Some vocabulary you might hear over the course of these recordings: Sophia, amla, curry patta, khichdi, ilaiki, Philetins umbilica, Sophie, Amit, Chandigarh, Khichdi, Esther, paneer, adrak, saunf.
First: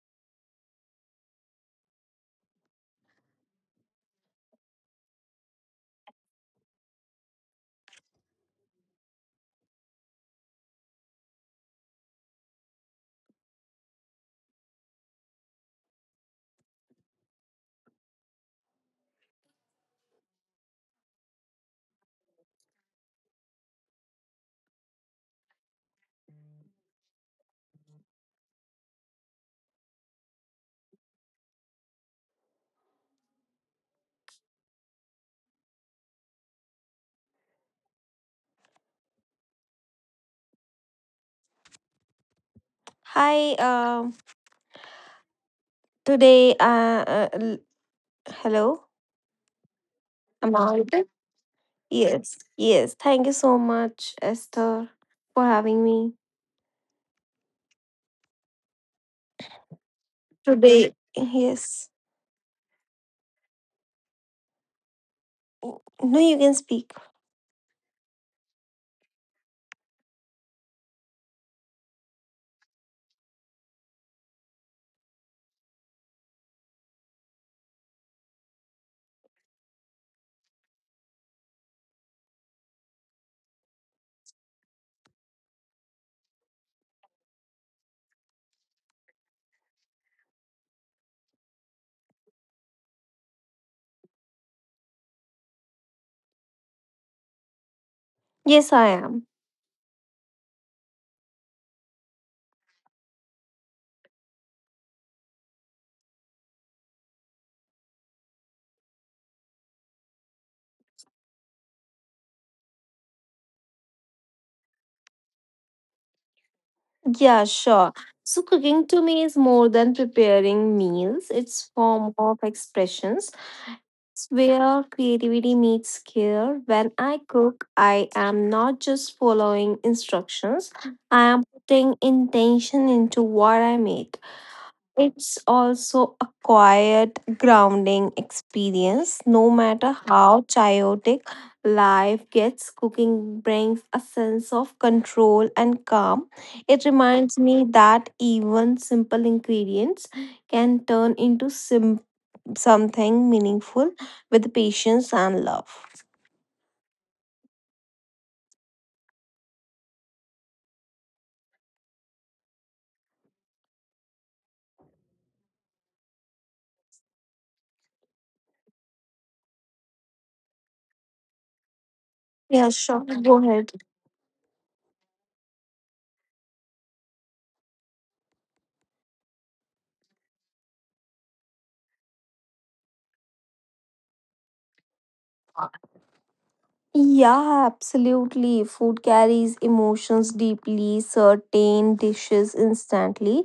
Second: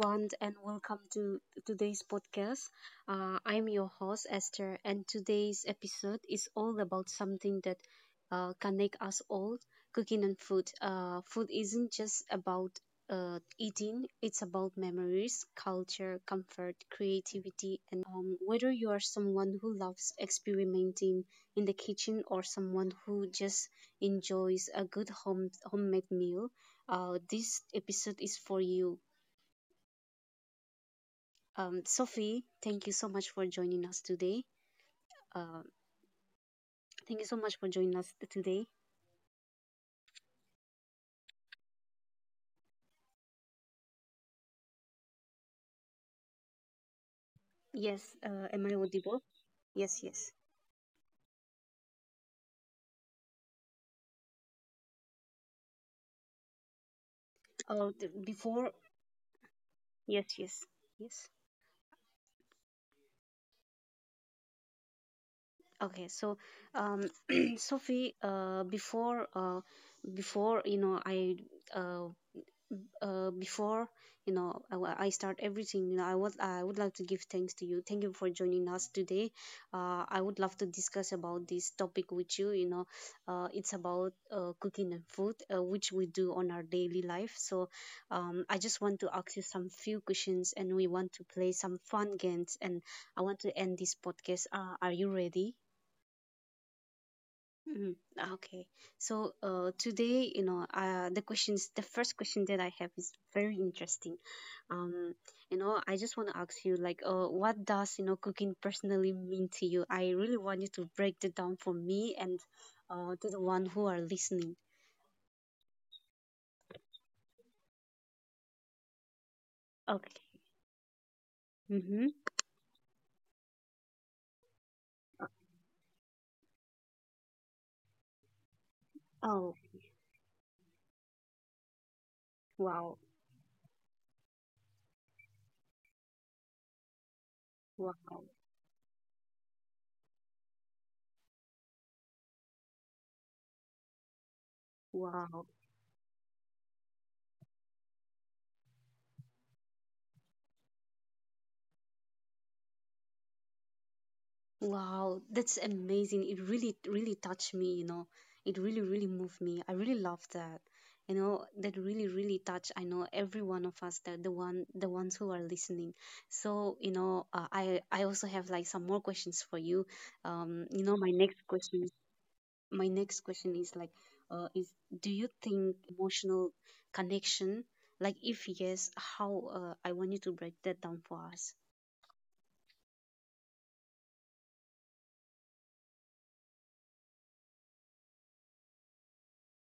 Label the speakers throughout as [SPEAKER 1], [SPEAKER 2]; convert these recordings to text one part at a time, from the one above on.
[SPEAKER 1] everyone, and welcome to today's podcast. I'm your host, Esther, and today's episode is all about something that connects us all, cooking and food. Food isn't just about eating. It's about memories, culture, comfort, creativity, and, whether you are someone who loves experimenting in the kitchen or someone who just enjoys a good homemade meal. This episode is for you. Sophie, thank you so much for joining us today. Uh, Thank you so much for joining us today.
[SPEAKER 2] Hi, um, today, uh, uh, l- hello,
[SPEAKER 1] Yes, am
[SPEAKER 2] am I
[SPEAKER 1] I
[SPEAKER 2] audible?
[SPEAKER 1] audible? Yes, yes.
[SPEAKER 2] Yes, yes. Thank you so much, Esther, for having me
[SPEAKER 1] Oh,
[SPEAKER 2] today. Yes,
[SPEAKER 1] yes, yes, yes.
[SPEAKER 2] no, you can speak.
[SPEAKER 1] Okay, so, um, Sophie, before you know, I uh, uh, before start everything. I would like to give thanks to you. Thank you for joining us today. I would love to discuss about this topic with you. You know It's about cooking and food, which we do on our daily life. So, I just want to ask you some few questions, and we want to play some fun games, and I want to end this podcast. Are you ready?
[SPEAKER 2] Yes, I am.
[SPEAKER 1] Mhm. Okay. So today, the first question that I have is very interesting. Um, I just want to ask you, what does cooking personally mean to you? I really want you to break it down for me and to the one who are listening.
[SPEAKER 2] Yeah, sure. So, cooking to me is more than preparing meals, it's
[SPEAKER 1] Okay.
[SPEAKER 2] form of expressions.
[SPEAKER 1] Mm-hmm.
[SPEAKER 2] It's where creativity meets care. When I cook, I am not just following instructions, I am
[SPEAKER 1] Oh,
[SPEAKER 2] putting intention into what I make.
[SPEAKER 1] wow.
[SPEAKER 2] It's also a quiet, grounding experience. No matter
[SPEAKER 1] Wow.
[SPEAKER 2] how chaotic life gets, cooking brings a sense of control and calm. It reminds
[SPEAKER 1] Wow.
[SPEAKER 2] me that even simple ingredients can turn into something meaningful with patience and love.
[SPEAKER 1] Wow, that's amazing. It really, really touched me. It really, really moved me. I really love that. That really, really touched, I know, every one of us, the ones who are listening. So, I also have like some more questions for you. Um,
[SPEAKER 2] Yeah,
[SPEAKER 1] you know, my
[SPEAKER 2] sure.
[SPEAKER 1] next
[SPEAKER 2] Go ahead.
[SPEAKER 1] question is my next question is, uh, is do you think emotional connection, like if yes, how I want you to break that down for us.
[SPEAKER 2] Yeah, absolutely. Food carries emotions deeply, certain dishes instantly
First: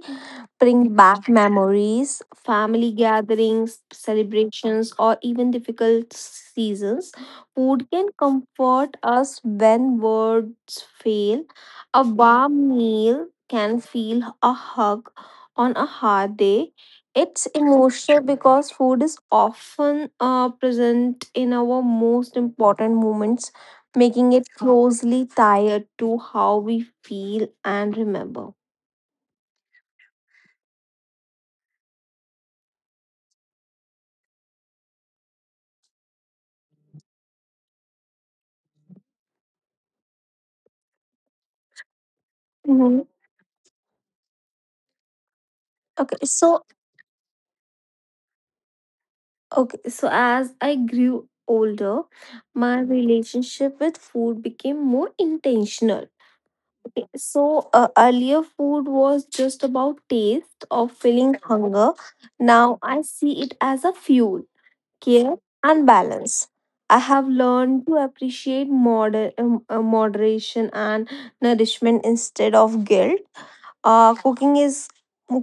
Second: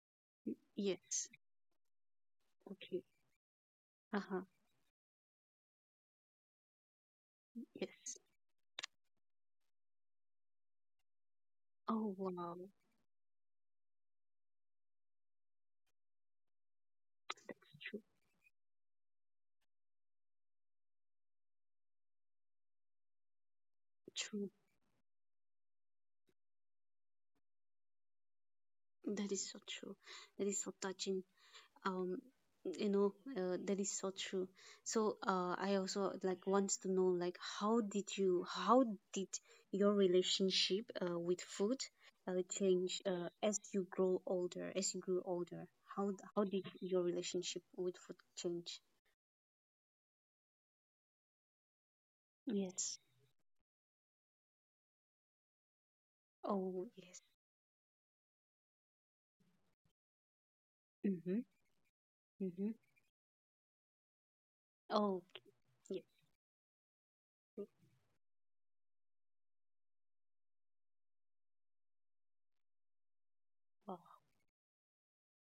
[SPEAKER 2] bring back
[SPEAKER 1] Yes.
[SPEAKER 2] memories, family
[SPEAKER 1] Okay.
[SPEAKER 2] gatherings,
[SPEAKER 1] Uh-huh.
[SPEAKER 2] celebrations, or even difficult seasons. Food can
[SPEAKER 1] Yes.
[SPEAKER 2] comfort us when words fail. A
[SPEAKER 1] Oh wow,
[SPEAKER 2] warm meal can feel a hug on a hard day, it's
[SPEAKER 1] true,
[SPEAKER 2] emotional because food is often present in our most important moments, making it
[SPEAKER 1] true.
[SPEAKER 2] closely tied to how we feel and remember.
[SPEAKER 1] That is so true. That is so touching. Um, that is so true. So, I also like wants to know like how did your relationship with food
[SPEAKER 2] hmm
[SPEAKER 1] change as you grow older? As you grew older,
[SPEAKER 2] Okay,
[SPEAKER 1] how
[SPEAKER 2] so
[SPEAKER 1] did your relationship with food change?
[SPEAKER 2] okay, so as I grew older, my
[SPEAKER 1] Yes.
[SPEAKER 2] relationship with food became more intentional.
[SPEAKER 1] Oh
[SPEAKER 2] Okay,
[SPEAKER 1] yes.
[SPEAKER 2] so earlier food was just about taste or feeling
[SPEAKER 1] Mhm.
[SPEAKER 2] hunger.
[SPEAKER 1] Mhm.
[SPEAKER 2] Now I see it as a fuel.
[SPEAKER 1] Oh
[SPEAKER 2] Care and
[SPEAKER 1] yes.
[SPEAKER 2] balance. I have learned to appreciate moderation and nourishment instead of guilt.
[SPEAKER 1] Wow.
[SPEAKER 2] Cooking is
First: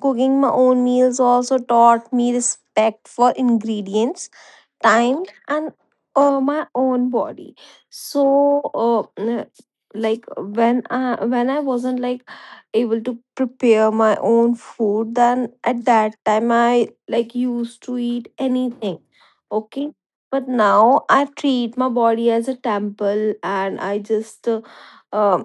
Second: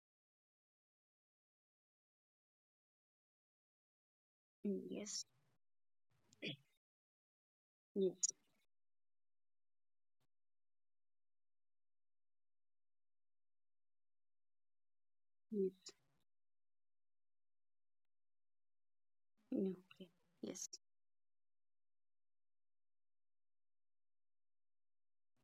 [SPEAKER 2] cooking my own meals also taught me respect for ingredients,
[SPEAKER 1] Mm,
[SPEAKER 2] time,
[SPEAKER 1] yes.
[SPEAKER 2] and my own body.
[SPEAKER 1] Yes.
[SPEAKER 2] So uh, n- like when I wasn't like able to prepare my own food, then at that time I like used to eat anything,
[SPEAKER 1] No,
[SPEAKER 2] okay,
[SPEAKER 1] okay.
[SPEAKER 2] but
[SPEAKER 1] Yes.
[SPEAKER 2] now I treat my body as a temple and I just uh,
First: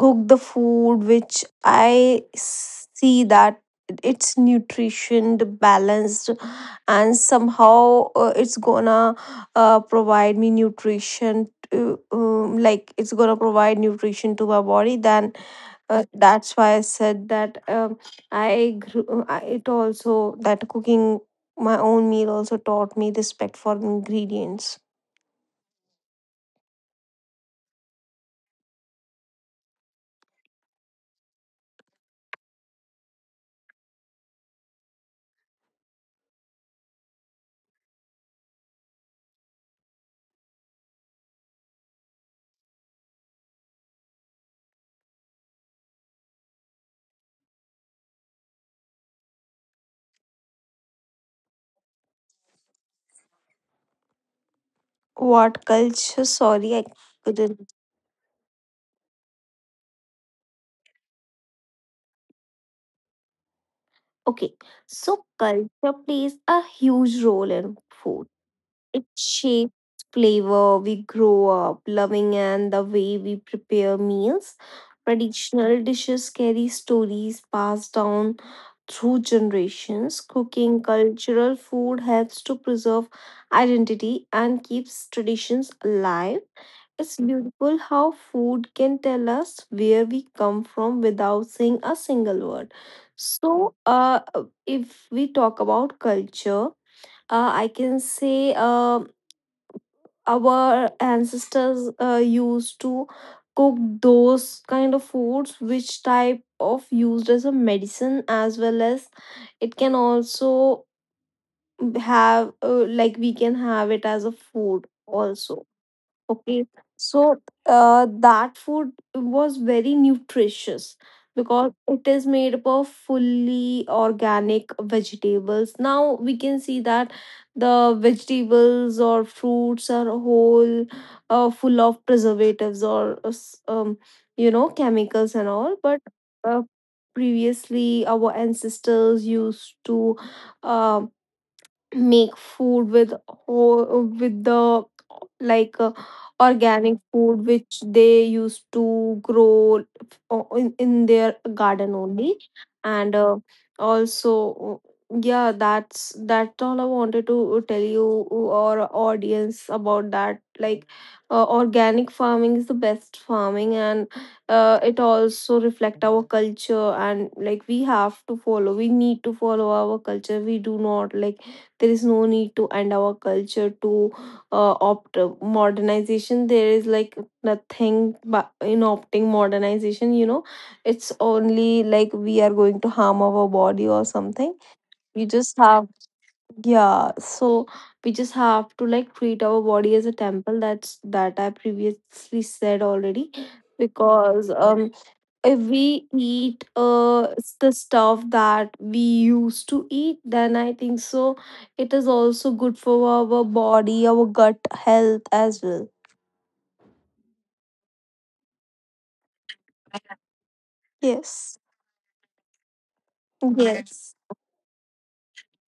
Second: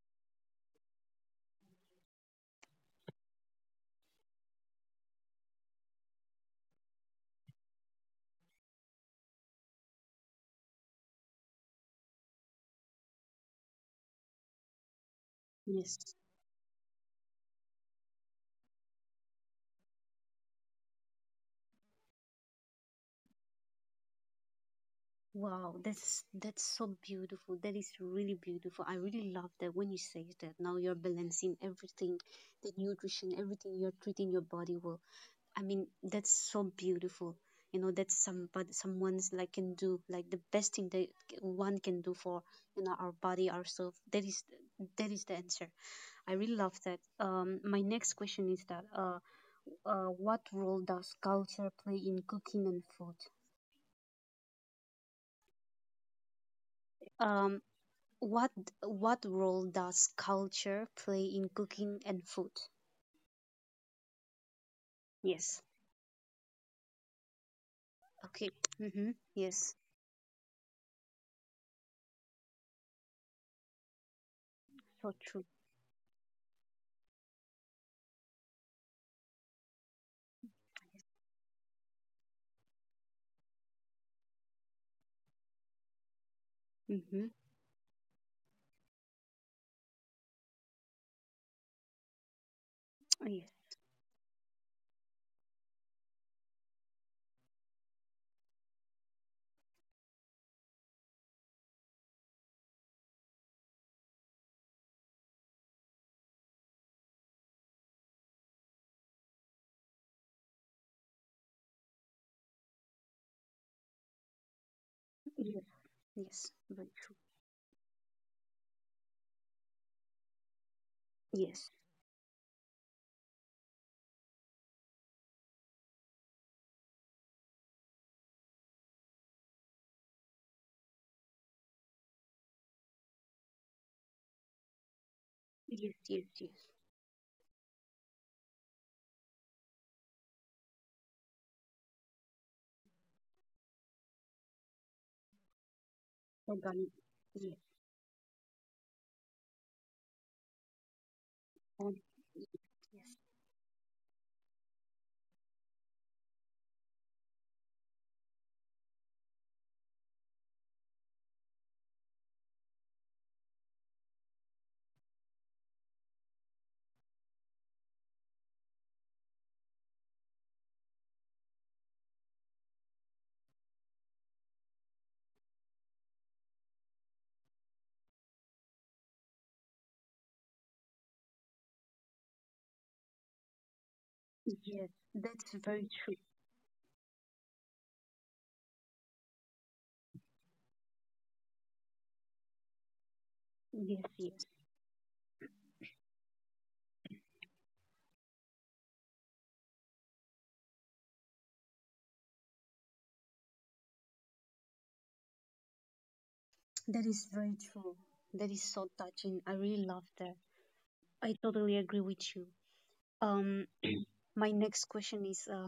[SPEAKER 2] cook the food which I see that it's nutritioned balanced and somehow it's gonna provide me nutrition to, like it's gonna provide nutrition to my body. Then
[SPEAKER 1] Yes.
[SPEAKER 2] that's why I said that it also that cooking my own meal also taught me respect for ingredients.
[SPEAKER 1] Wow, that's so beautiful. That is really beautiful. I really love that when you say that. Now you're balancing everything, the nutrition, everything. You're treating your body well. I mean, that's so beautiful. That's somebody someone's like can do like the best thing that one can do for, our body, ourselves. That is the answer. I really love that. My next question is that, what role does culture play in cooking and food?
[SPEAKER 2] What culture, sorry, I couldn't.
[SPEAKER 1] Um, what what role does culture play in cooking and food?
[SPEAKER 2] Okay, so
[SPEAKER 1] Yes.
[SPEAKER 2] culture plays a huge role in food.
[SPEAKER 1] Okay.
[SPEAKER 2] It
[SPEAKER 1] Mm-hmm.
[SPEAKER 2] shapes
[SPEAKER 1] Yes.
[SPEAKER 2] flavor we grow up loving and the way we prepare meals.
[SPEAKER 1] So true.
[SPEAKER 2] Traditional dishes carry stories passed down through generations. Cooking cultural food helps to preserve identity and keeps traditions alive. It's
[SPEAKER 1] Mm-hmm.
[SPEAKER 2] beautiful how food can tell us where we come from without saying a single word.
[SPEAKER 1] Yes.
[SPEAKER 2] So, if we talk about culture, I can say our ancestors used to cook those kind of foods which type of used as a medicine, as well as it can also have, like we can have it as a food also.
[SPEAKER 1] Yes. Yes.
[SPEAKER 2] Okay,
[SPEAKER 1] Very true.
[SPEAKER 2] so that food was very nutritious because
[SPEAKER 1] Yes.
[SPEAKER 2] it is made up of fully organic vegetables. Now we can see that the vegetables or fruits are whole, full of preservatives or you know, chemicals and all.
[SPEAKER 1] Yes.
[SPEAKER 2] But
[SPEAKER 1] Yes.
[SPEAKER 2] uh,
[SPEAKER 1] Yes.
[SPEAKER 2] previously, our ancestors used to. Um, Make food with whole, with the like
[SPEAKER 1] Organic.
[SPEAKER 2] organic food
[SPEAKER 1] Yes.
[SPEAKER 2] which they used to grow in their garden
[SPEAKER 1] Organic.
[SPEAKER 2] only, and
[SPEAKER 1] Yes.
[SPEAKER 2] also, yeah, that's that all I wanted to tell you or audience about that, like organic farming is the best farming, and it also reflect our culture, and like we have to follow, we need to follow our culture. We do not like, there is no need to end our culture to opt modernization. There is like nothing, but in opting modernization, you know, it's only like we are going to harm our body or something.
[SPEAKER 1] Yes.
[SPEAKER 2] We
[SPEAKER 1] That's
[SPEAKER 2] just have,
[SPEAKER 1] very true.
[SPEAKER 2] yeah, so we just have to like treat our body as a temple. That's that I previously said already,
[SPEAKER 1] Yes. Yes.
[SPEAKER 2] because if we eat the stuff that we used to eat, then I think so it is also good for our body, our gut health as well.
[SPEAKER 1] That is very true. That is so touching. I really love that. I
[SPEAKER 2] Yes,
[SPEAKER 1] totally agree with you. Um,
[SPEAKER 2] yes.
[SPEAKER 1] My next question is uh,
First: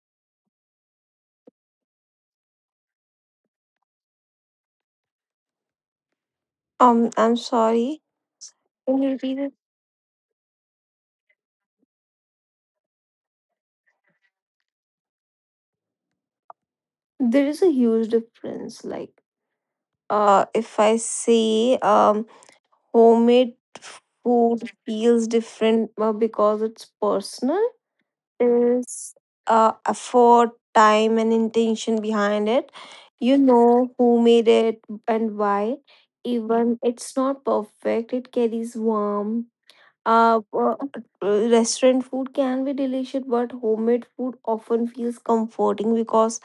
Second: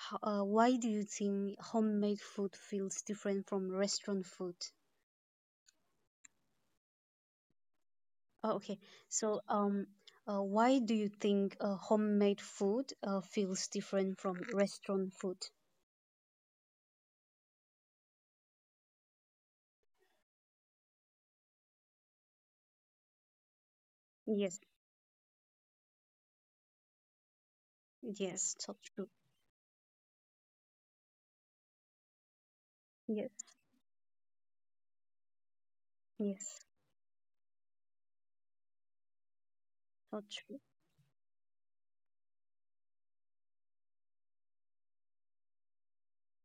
[SPEAKER 1] h- uh, why do you think homemade food feels different from restaurant food?
[SPEAKER 2] I'm sorry,
[SPEAKER 1] Oh, okay,
[SPEAKER 2] can you repeat
[SPEAKER 1] so
[SPEAKER 2] it?
[SPEAKER 1] why do you think homemade food feels different from restaurant food?
[SPEAKER 2] There is a huge difference, like if I say, homemade
[SPEAKER 1] Yes,
[SPEAKER 2] food feels different because it's personal.
[SPEAKER 1] yes, so true.
[SPEAKER 2] Is effort, time, and intention behind it.
[SPEAKER 1] Yes,
[SPEAKER 2] You know who made it and why.
[SPEAKER 1] yes,
[SPEAKER 2] Even it's not perfect, it carries warm.
[SPEAKER 1] so
[SPEAKER 2] Uh,
[SPEAKER 1] true.
[SPEAKER 2] uh, Restaurant food can be delicious, but homemade food often feels comforting because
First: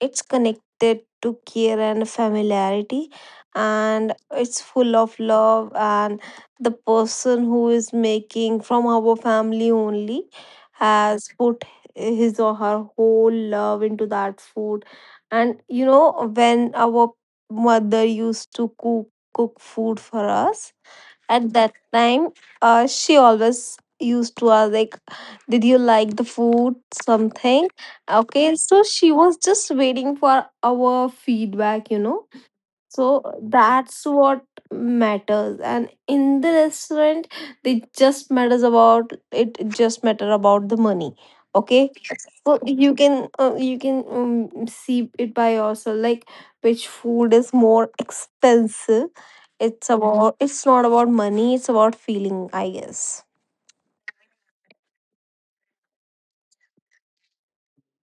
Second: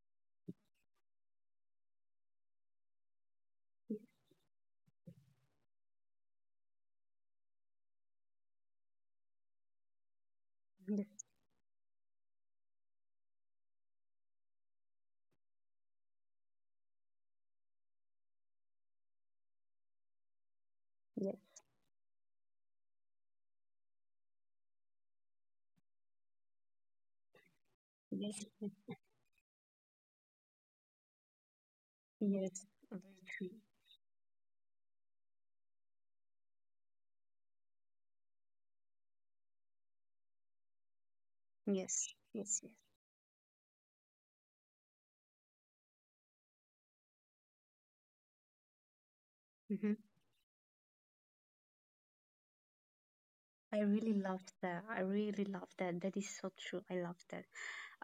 [SPEAKER 2] it's connected to care and familiarity, and it's full of love. And the person who is making from our family only
[SPEAKER 1] Yes,
[SPEAKER 2] has put his or her whole love into that food. And you know, when our mother used to cook food for us
[SPEAKER 1] yes,
[SPEAKER 2] at that time, she always used to ask like, did you like the food, something?
[SPEAKER 1] yes,
[SPEAKER 2] Okay, so she was just waiting for our feedback, you know.
[SPEAKER 1] yes,
[SPEAKER 2] So
[SPEAKER 1] very true.
[SPEAKER 2] that's what matters, and in the restaurant they just matters about, it just matter about the money. Okay,
[SPEAKER 1] Yes,
[SPEAKER 2] so
[SPEAKER 1] yes, yes.
[SPEAKER 2] you can see it by yourself, like which food is more expensive. It's
[SPEAKER 1] Mhm.
[SPEAKER 2] Mhm. About, it's not about money, it's about feeling, I guess.
[SPEAKER 1] I really love that. I really love that. That is so true. I love that.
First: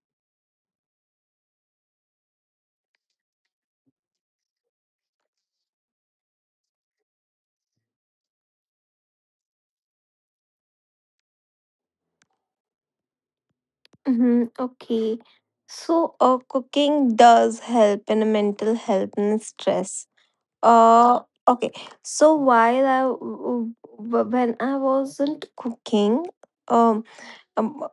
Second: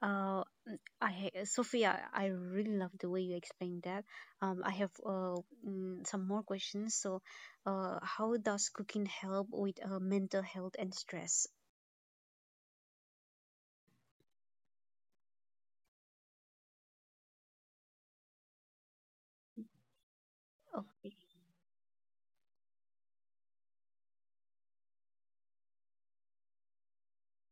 [SPEAKER 1] Sophia, I really love the way you explained that. I have some more questions. So, how does cooking help with mental health and stress?
[SPEAKER 2] Mm-hmm. Okay. So, cooking does help in mental health and stress. Uh,
[SPEAKER 1] Okay.
[SPEAKER 2] okay. So while when I wasn't cooking, um, um,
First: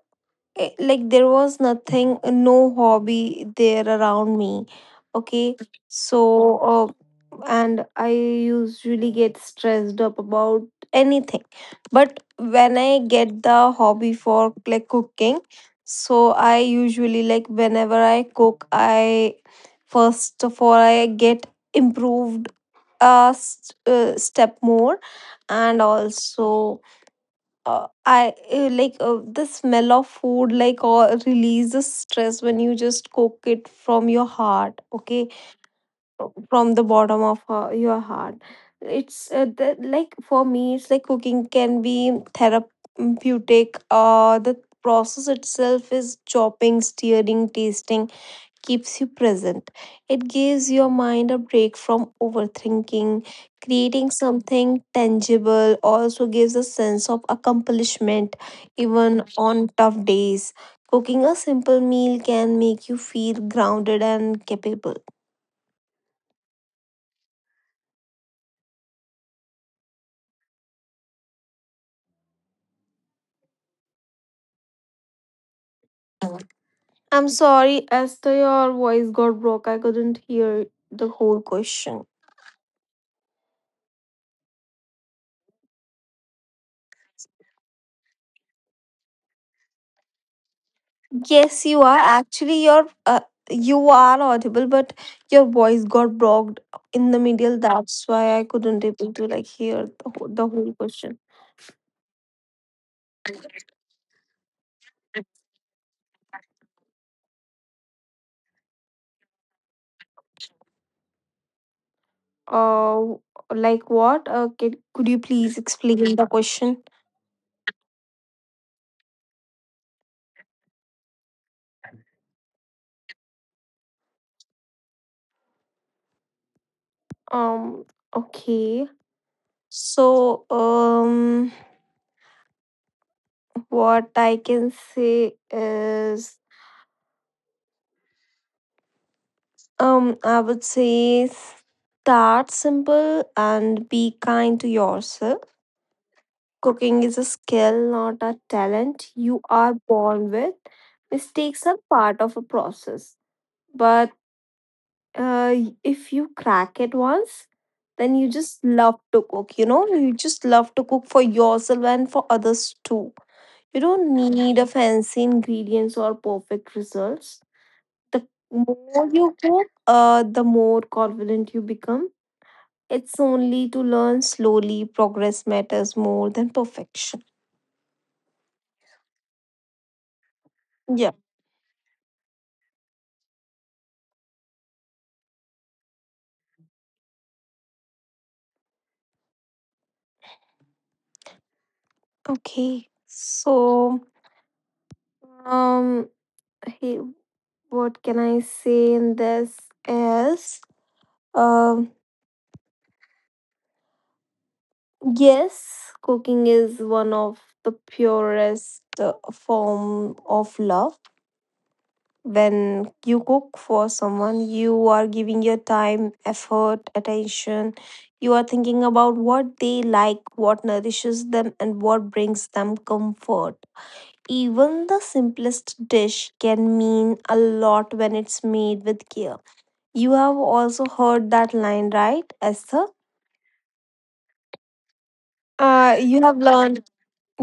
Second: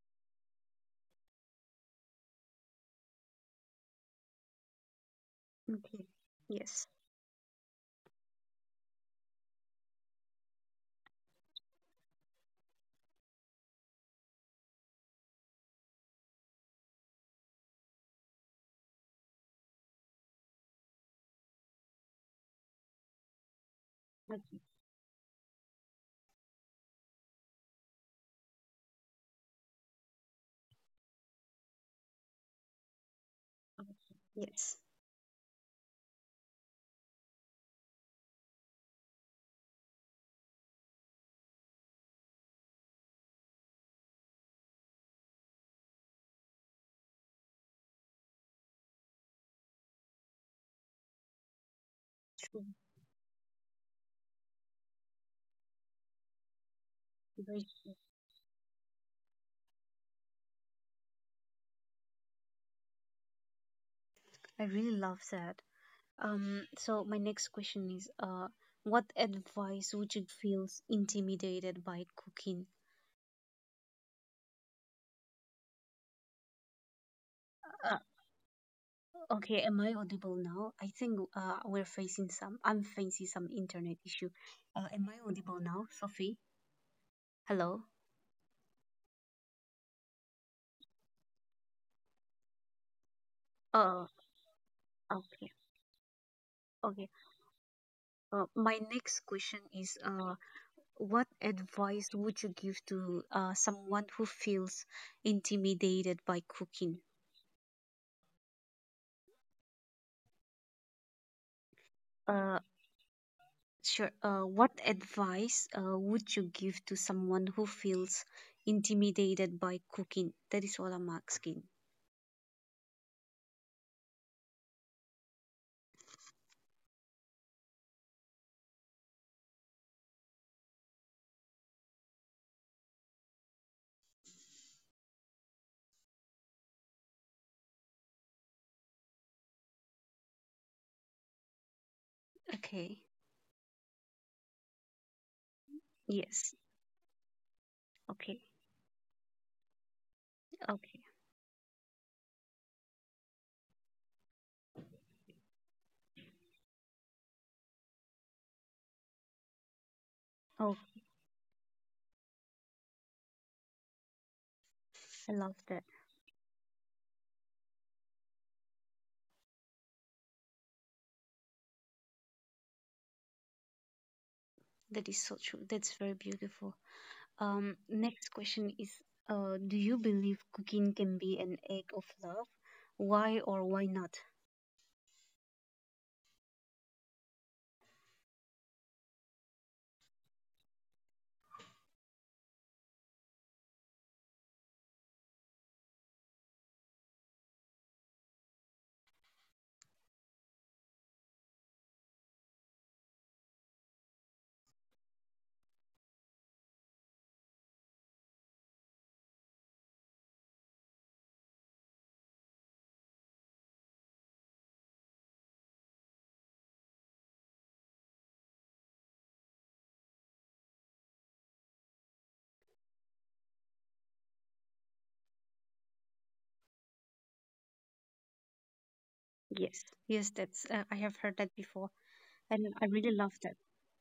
[SPEAKER 2] like there was nothing, no hobby there around me, okay.
[SPEAKER 1] Okay.
[SPEAKER 2] So uh,
[SPEAKER 1] Yes.
[SPEAKER 2] and I usually get stressed up about anything, but when I get the hobby for like cooking, so I usually like whenever I cook, I first of all I get improved a step more.
[SPEAKER 1] Okay.
[SPEAKER 2] And also I like the smell of food, like, or releases stress when you just cook it from your heart, okay,
[SPEAKER 1] Yes.
[SPEAKER 2] from the bottom of your heart. It's the, like for me, it's like cooking can be therapeutic. The process itself is chopping, stirring, tasting, keeps you present. It gives your mind a break from overthinking.
[SPEAKER 1] True.
[SPEAKER 2] Creating something tangible also gives a sense of accomplishment,
[SPEAKER 1] Very
[SPEAKER 2] even
[SPEAKER 1] true.
[SPEAKER 2] on tough days. Cooking a simple meal can make you feel grounded and capable.
[SPEAKER 1] I really love that. So my next question is, what advice would you feel intimidated by cooking?
[SPEAKER 2] I'm sorry, Esther, your voice got broke. I
[SPEAKER 1] Uh,
[SPEAKER 2] couldn't hear the whole
[SPEAKER 1] Okay, am
[SPEAKER 2] question.
[SPEAKER 1] I audible now? I think I'm facing some internet issue. Am I audible now, Sophie? Hello?
[SPEAKER 2] Yes, you are. Actually, you're you are audible, but your voice got blocked
[SPEAKER 1] Uh,
[SPEAKER 2] in the middle. That's why I
[SPEAKER 1] okay,
[SPEAKER 2] couldn't able to like hear
[SPEAKER 1] okay.
[SPEAKER 2] the whole question.
[SPEAKER 1] My next question is what advice would you give to someone who feels intimidated by cooking?
[SPEAKER 2] Uh, like what? Could you please
[SPEAKER 1] Uh,
[SPEAKER 2] explain the question?
[SPEAKER 1] sure. What advice would you give to someone who feels intimidated by cooking? That is what I'm asking.
[SPEAKER 2] Um. Okay. So, what I can say is, I would say start simple and be kind to yourself.
[SPEAKER 1] Okay.
[SPEAKER 2] Cooking is a skill, not a talent you are
[SPEAKER 1] Yes.
[SPEAKER 2] born with. Mistakes are
[SPEAKER 1] Okay.
[SPEAKER 2] part of a process. But
[SPEAKER 1] Okay.
[SPEAKER 2] uh, if you crack it once, then you just love to cook. You know, you just love to cook for yourself and for others too. You don't
[SPEAKER 1] Oh,
[SPEAKER 2] need a fancy ingredients or perfect results. The
[SPEAKER 1] I love
[SPEAKER 2] more
[SPEAKER 1] that.
[SPEAKER 2] you cook, the more confident you become. It's only to learn slowly. Progress matters more than perfection.
[SPEAKER 1] That is so true. That's very beautiful.
[SPEAKER 2] Yeah.
[SPEAKER 1] Next question is, do you believe cooking can be an act of love? Why or why not?
[SPEAKER 2] Okay, so um, hey, what can I say in this is, um, yes, cooking is one of the purest form of love. When you cook for someone, you are giving your time, effort, attention. You are thinking about what they like, what nourishes them, and what brings them comfort. Even the simplest dish can mean a lot when it's made with care. You have also heard that line, right, Esther?
[SPEAKER 1] Yes, yes, that's I have heard that before,
[SPEAKER 2] Uh,
[SPEAKER 1] and
[SPEAKER 2] you
[SPEAKER 1] I
[SPEAKER 2] have
[SPEAKER 1] really love
[SPEAKER 2] learned
[SPEAKER 1] that.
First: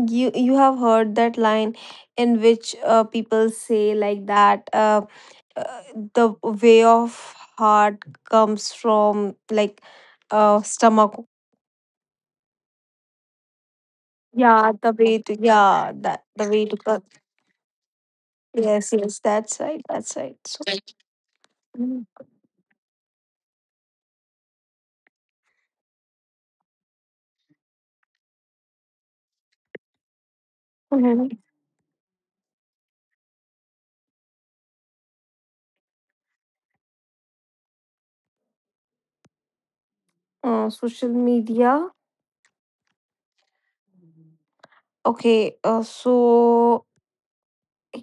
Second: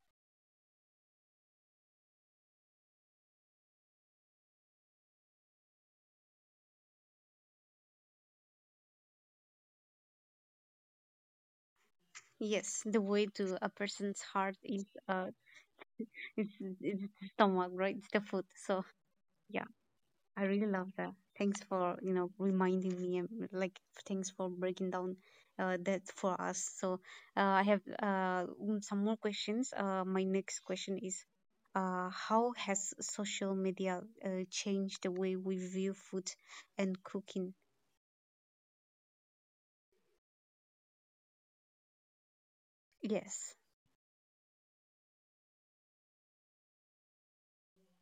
[SPEAKER 2] you have heard that line, in which people say like that uh, the way of heart comes from like stomach.
[SPEAKER 1] Yes, the way to a person's heart
[SPEAKER 2] Yeah,
[SPEAKER 1] is,
[SPEAKER 2] the way to, yeah, that the
[SPEAKER 1] it's,
[SPEAKER 2] way to
[SPEAKER 1] it's
[SPEAKER 2] cut,
[SPEAKER 1] the stomach, right? It's the food. So
[SPEAKER 2] yes, yes, that's
[SPEAKER 1] yeah.
[SPEAKER 2] right, that's right.
[SPEAKER 1] I
[SPEAKER 2] So
[SPEAKER 1] really love that. Thanks for,
[SPEAKER 2] Mhm.
[SPEAKER 1] reminding me, and like, thanks for breaking down that for us. So I have some more questions. My next question is
[SPEAKER 2] Mhm.
[SPEAKER 1] how has social media changed the way we view food and cooking?
[SPEAKER 2] Social media
[SPEAKER 1] Yes.
[SPEAKER 2] Okay, so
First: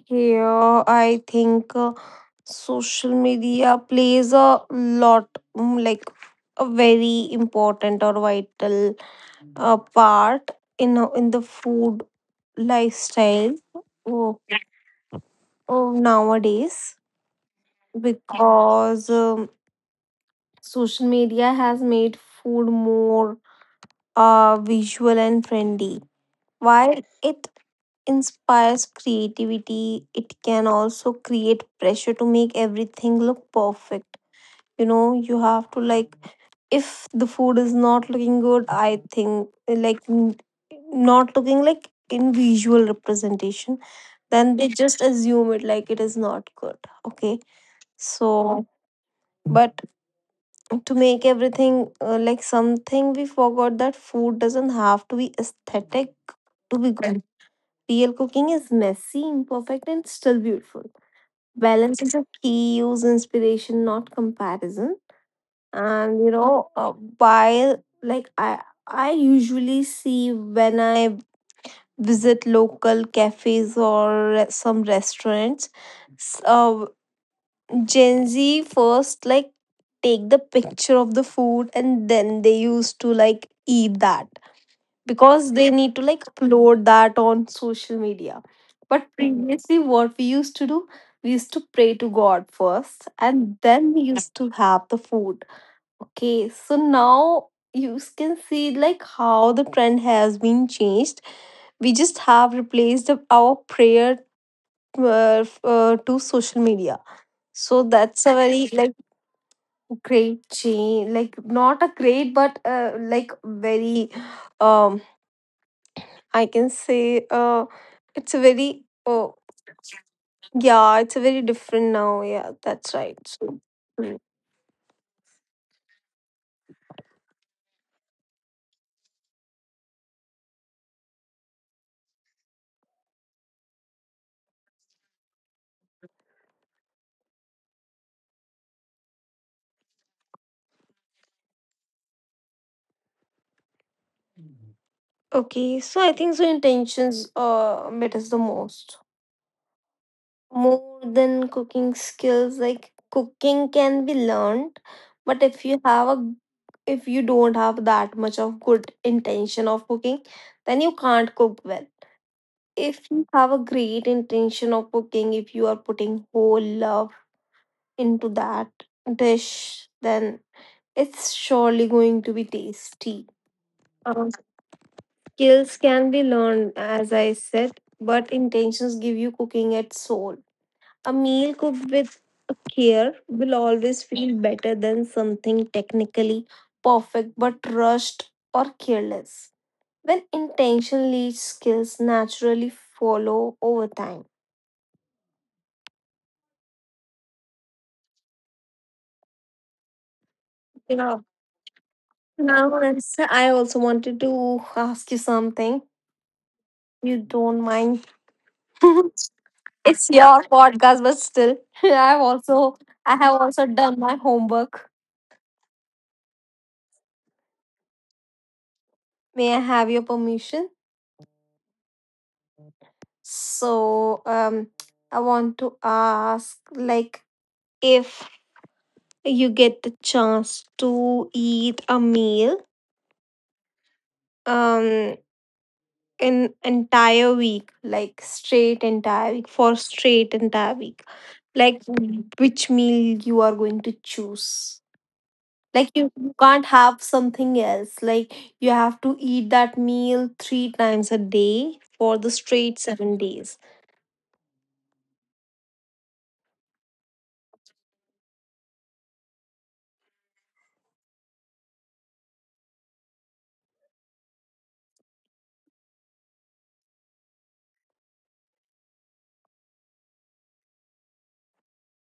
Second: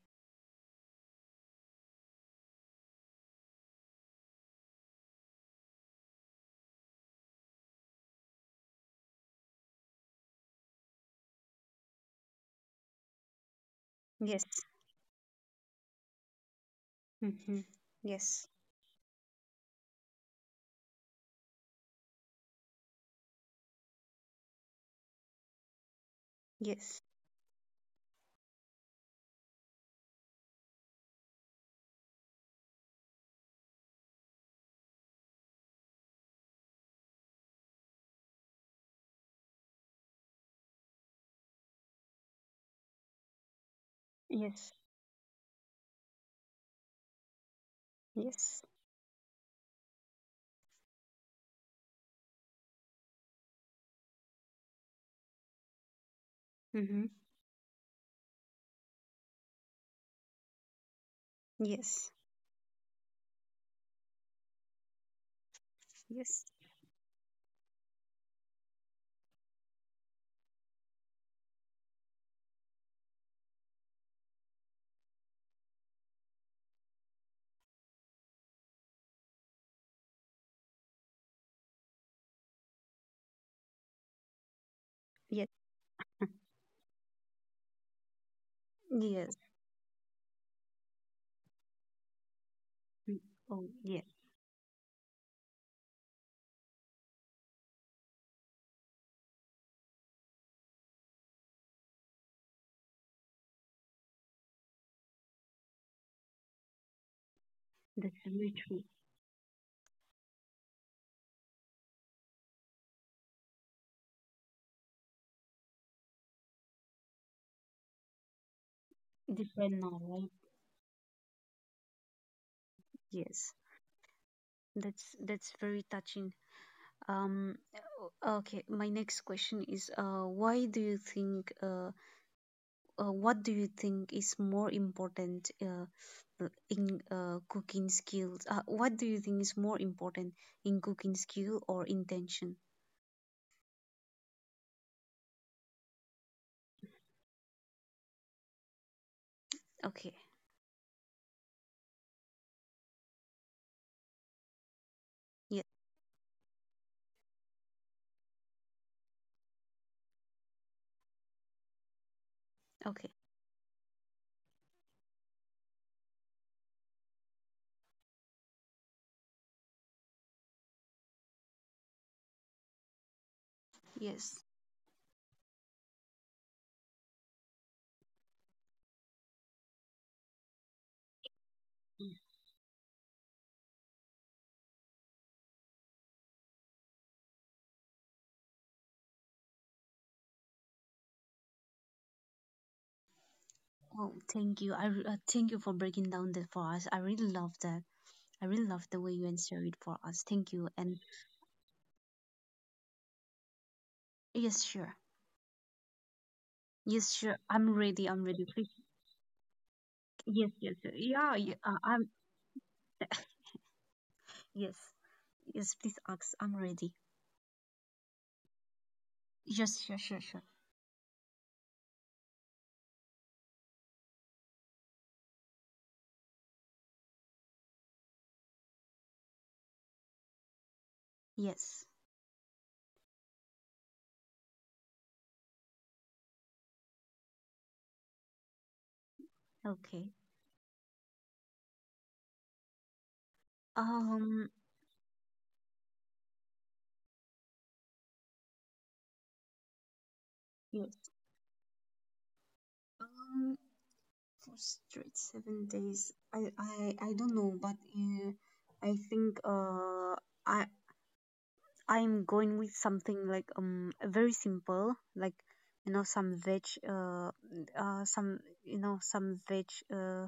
[SPEAKER 2] here I think social media plays a lot, like a very important or vital part in the food lifestyle, oh,
[SPEAKER 1] Yes.
[SPEAKER 2] oh, nowadays,
[SPEAKER 1] Mm-hmm. Yes.
[SPEAKER 2] because social media has made food more visual and trendy. While
[SPEAKER 1] Yes.
[SPEAKER 2] it inspires creativity, it can also create pressure to make everything look perfect. You know, you have to like, if the food is not looking good, I think like not looking like in visual representation, then they
[SPEAKER 1] Yes.
[SPEAKER 2] just assume it like it is not good. Okay.
[SPEAKER 1] Yes.
[SPEAKER 2] So, but to make everything like something, we forgot that food doesn't have to be aesthetic to be
[SPEAKER 1] Mm-hmm.
[SPEAKER 2] good. Real cooking is messy, imperfect, and still beautiful. Balance
[SPEAKER 1] Yes.
[SPEAKER 2] is a key. Use inspiration, not comparison. And you
[SPEAKER 1] Yes.
[SPEAKER 2] know, while like I usually see when I visit local cafes or some restaurants, s- uh, Gen Z first like take the picture of the food and then they used to like eat that
[SPEAKER 1] Yes.
[SPEAKER 2] because they need to like upload that on social media. But
[SPEAKER 1] Yes.
[SPEAKER 2] previously, what we used to do, we used to pray to God first
[SPEAKER 1] Mm.
[SPEAKER 2] and
[SPEAKER 1] Oh,
[SPEAKER 2] then
[SPEAKER 1] yeah.
[SPEAKER 2] we used to have the food. Okay, so now you can see like how the trend has been changed. We just have replaced our prayer to social media. So
[SPEAKER 1] That's
[SPEAKER 2] that's a
[SPEAKER 1] really
[SPEAKER 2] very
[SPEAKER 1] true.
[SPEAKER 2] like great change, like not a great, but like um I can say uh very
[SPEAKER 1] Different now, right?
[SPEAKER 2] yeah, it's a very different now. Yeah, that's right.
[SPEAKER 1] Yes.
[SPEAKER 2] Mm,
[SPEAKER 1] That's very touching. Um, okay, my next question is, why do you think, what do you think is more important, in cooking skills? What do you think is more important in cooking skill or intention?
[SPEAKER 2] okay, so I think so intentions matters the most.
[SPEAKER 1] Okay,
[SPEAKER 2] More than cooking skills, like cooking can be learned, but
[SPEAKER 1] yeah,
[SPEAKER 2] if you don't have that much of good intention of cooking, then you can't cook well. If you
[SPEAKER 1] okay,
[SPEAKER 2] have a great intention of cooking, if you are putting whole love into that dish, then it's surely going to be tasty. Um,
[SPEAKER 1] yes.
[SPEAKER 2] Skills can be learned, as I said, but intentions give you cooking its soul. A meal cooked with care will always feel better than something technically perfect but rushed or careless. When intention leads, skills naturally follow over time.
[SPEAKER 1] Oh, thank you. Thank you for breaking down that for us. I really love that. I really love the way you answer
[SPEAKER 2] Yeah.
[SPEAKER 1] it for us. Thank you. And
[SPEAKER 2] Now, let I also wanted to ask you something.
[SPEAKER 1] yes, sure.
[SPEAKER 2] You don't mind
[SPEAKER 1] Yes, sure.
[SPEAKER 2] it's
[SPEAKER 1] I'm ready. I'm ready.
[SPEAKER 2] your podcast, but still, I've
[SPEAKER 1] Yes, yes,
[SPEAKER 2] also I
[SPEAKER 1] yeah,
[SPEAKER 2] have
[SPEAKER 1] yeah,
[SPEAKER 2] also done my homework.
[SPEAKER 1] yes, yes, please ask. I'm ready.
[SPEAKER 2] May I have your permission?
[SPEAKER 1] Yes, sure, sure, sure.
[SPEAKER 2] So, I want to ask, like, if you get the chance to eat a meal,
[SPEAKER 1] Yes,
[SPEAKER 2] um, an entire week, like straight entire week, like
[SPEAKER 1] okay.
[SPEAKER 2] which meal you are going to choose? Like you
[SPEAKER 1] Um,
[SPEAKER 2] can't have something else, like you have to eat that meal three times a day for the straight
[SPEAKER 1] yes.
[SPEAKER 2] 7 days.
[SPEAKER 1] Um, for straight 7 days, I don't know, but I think, I, I'm going with something like very simple, like, some veg, some, some veg, uh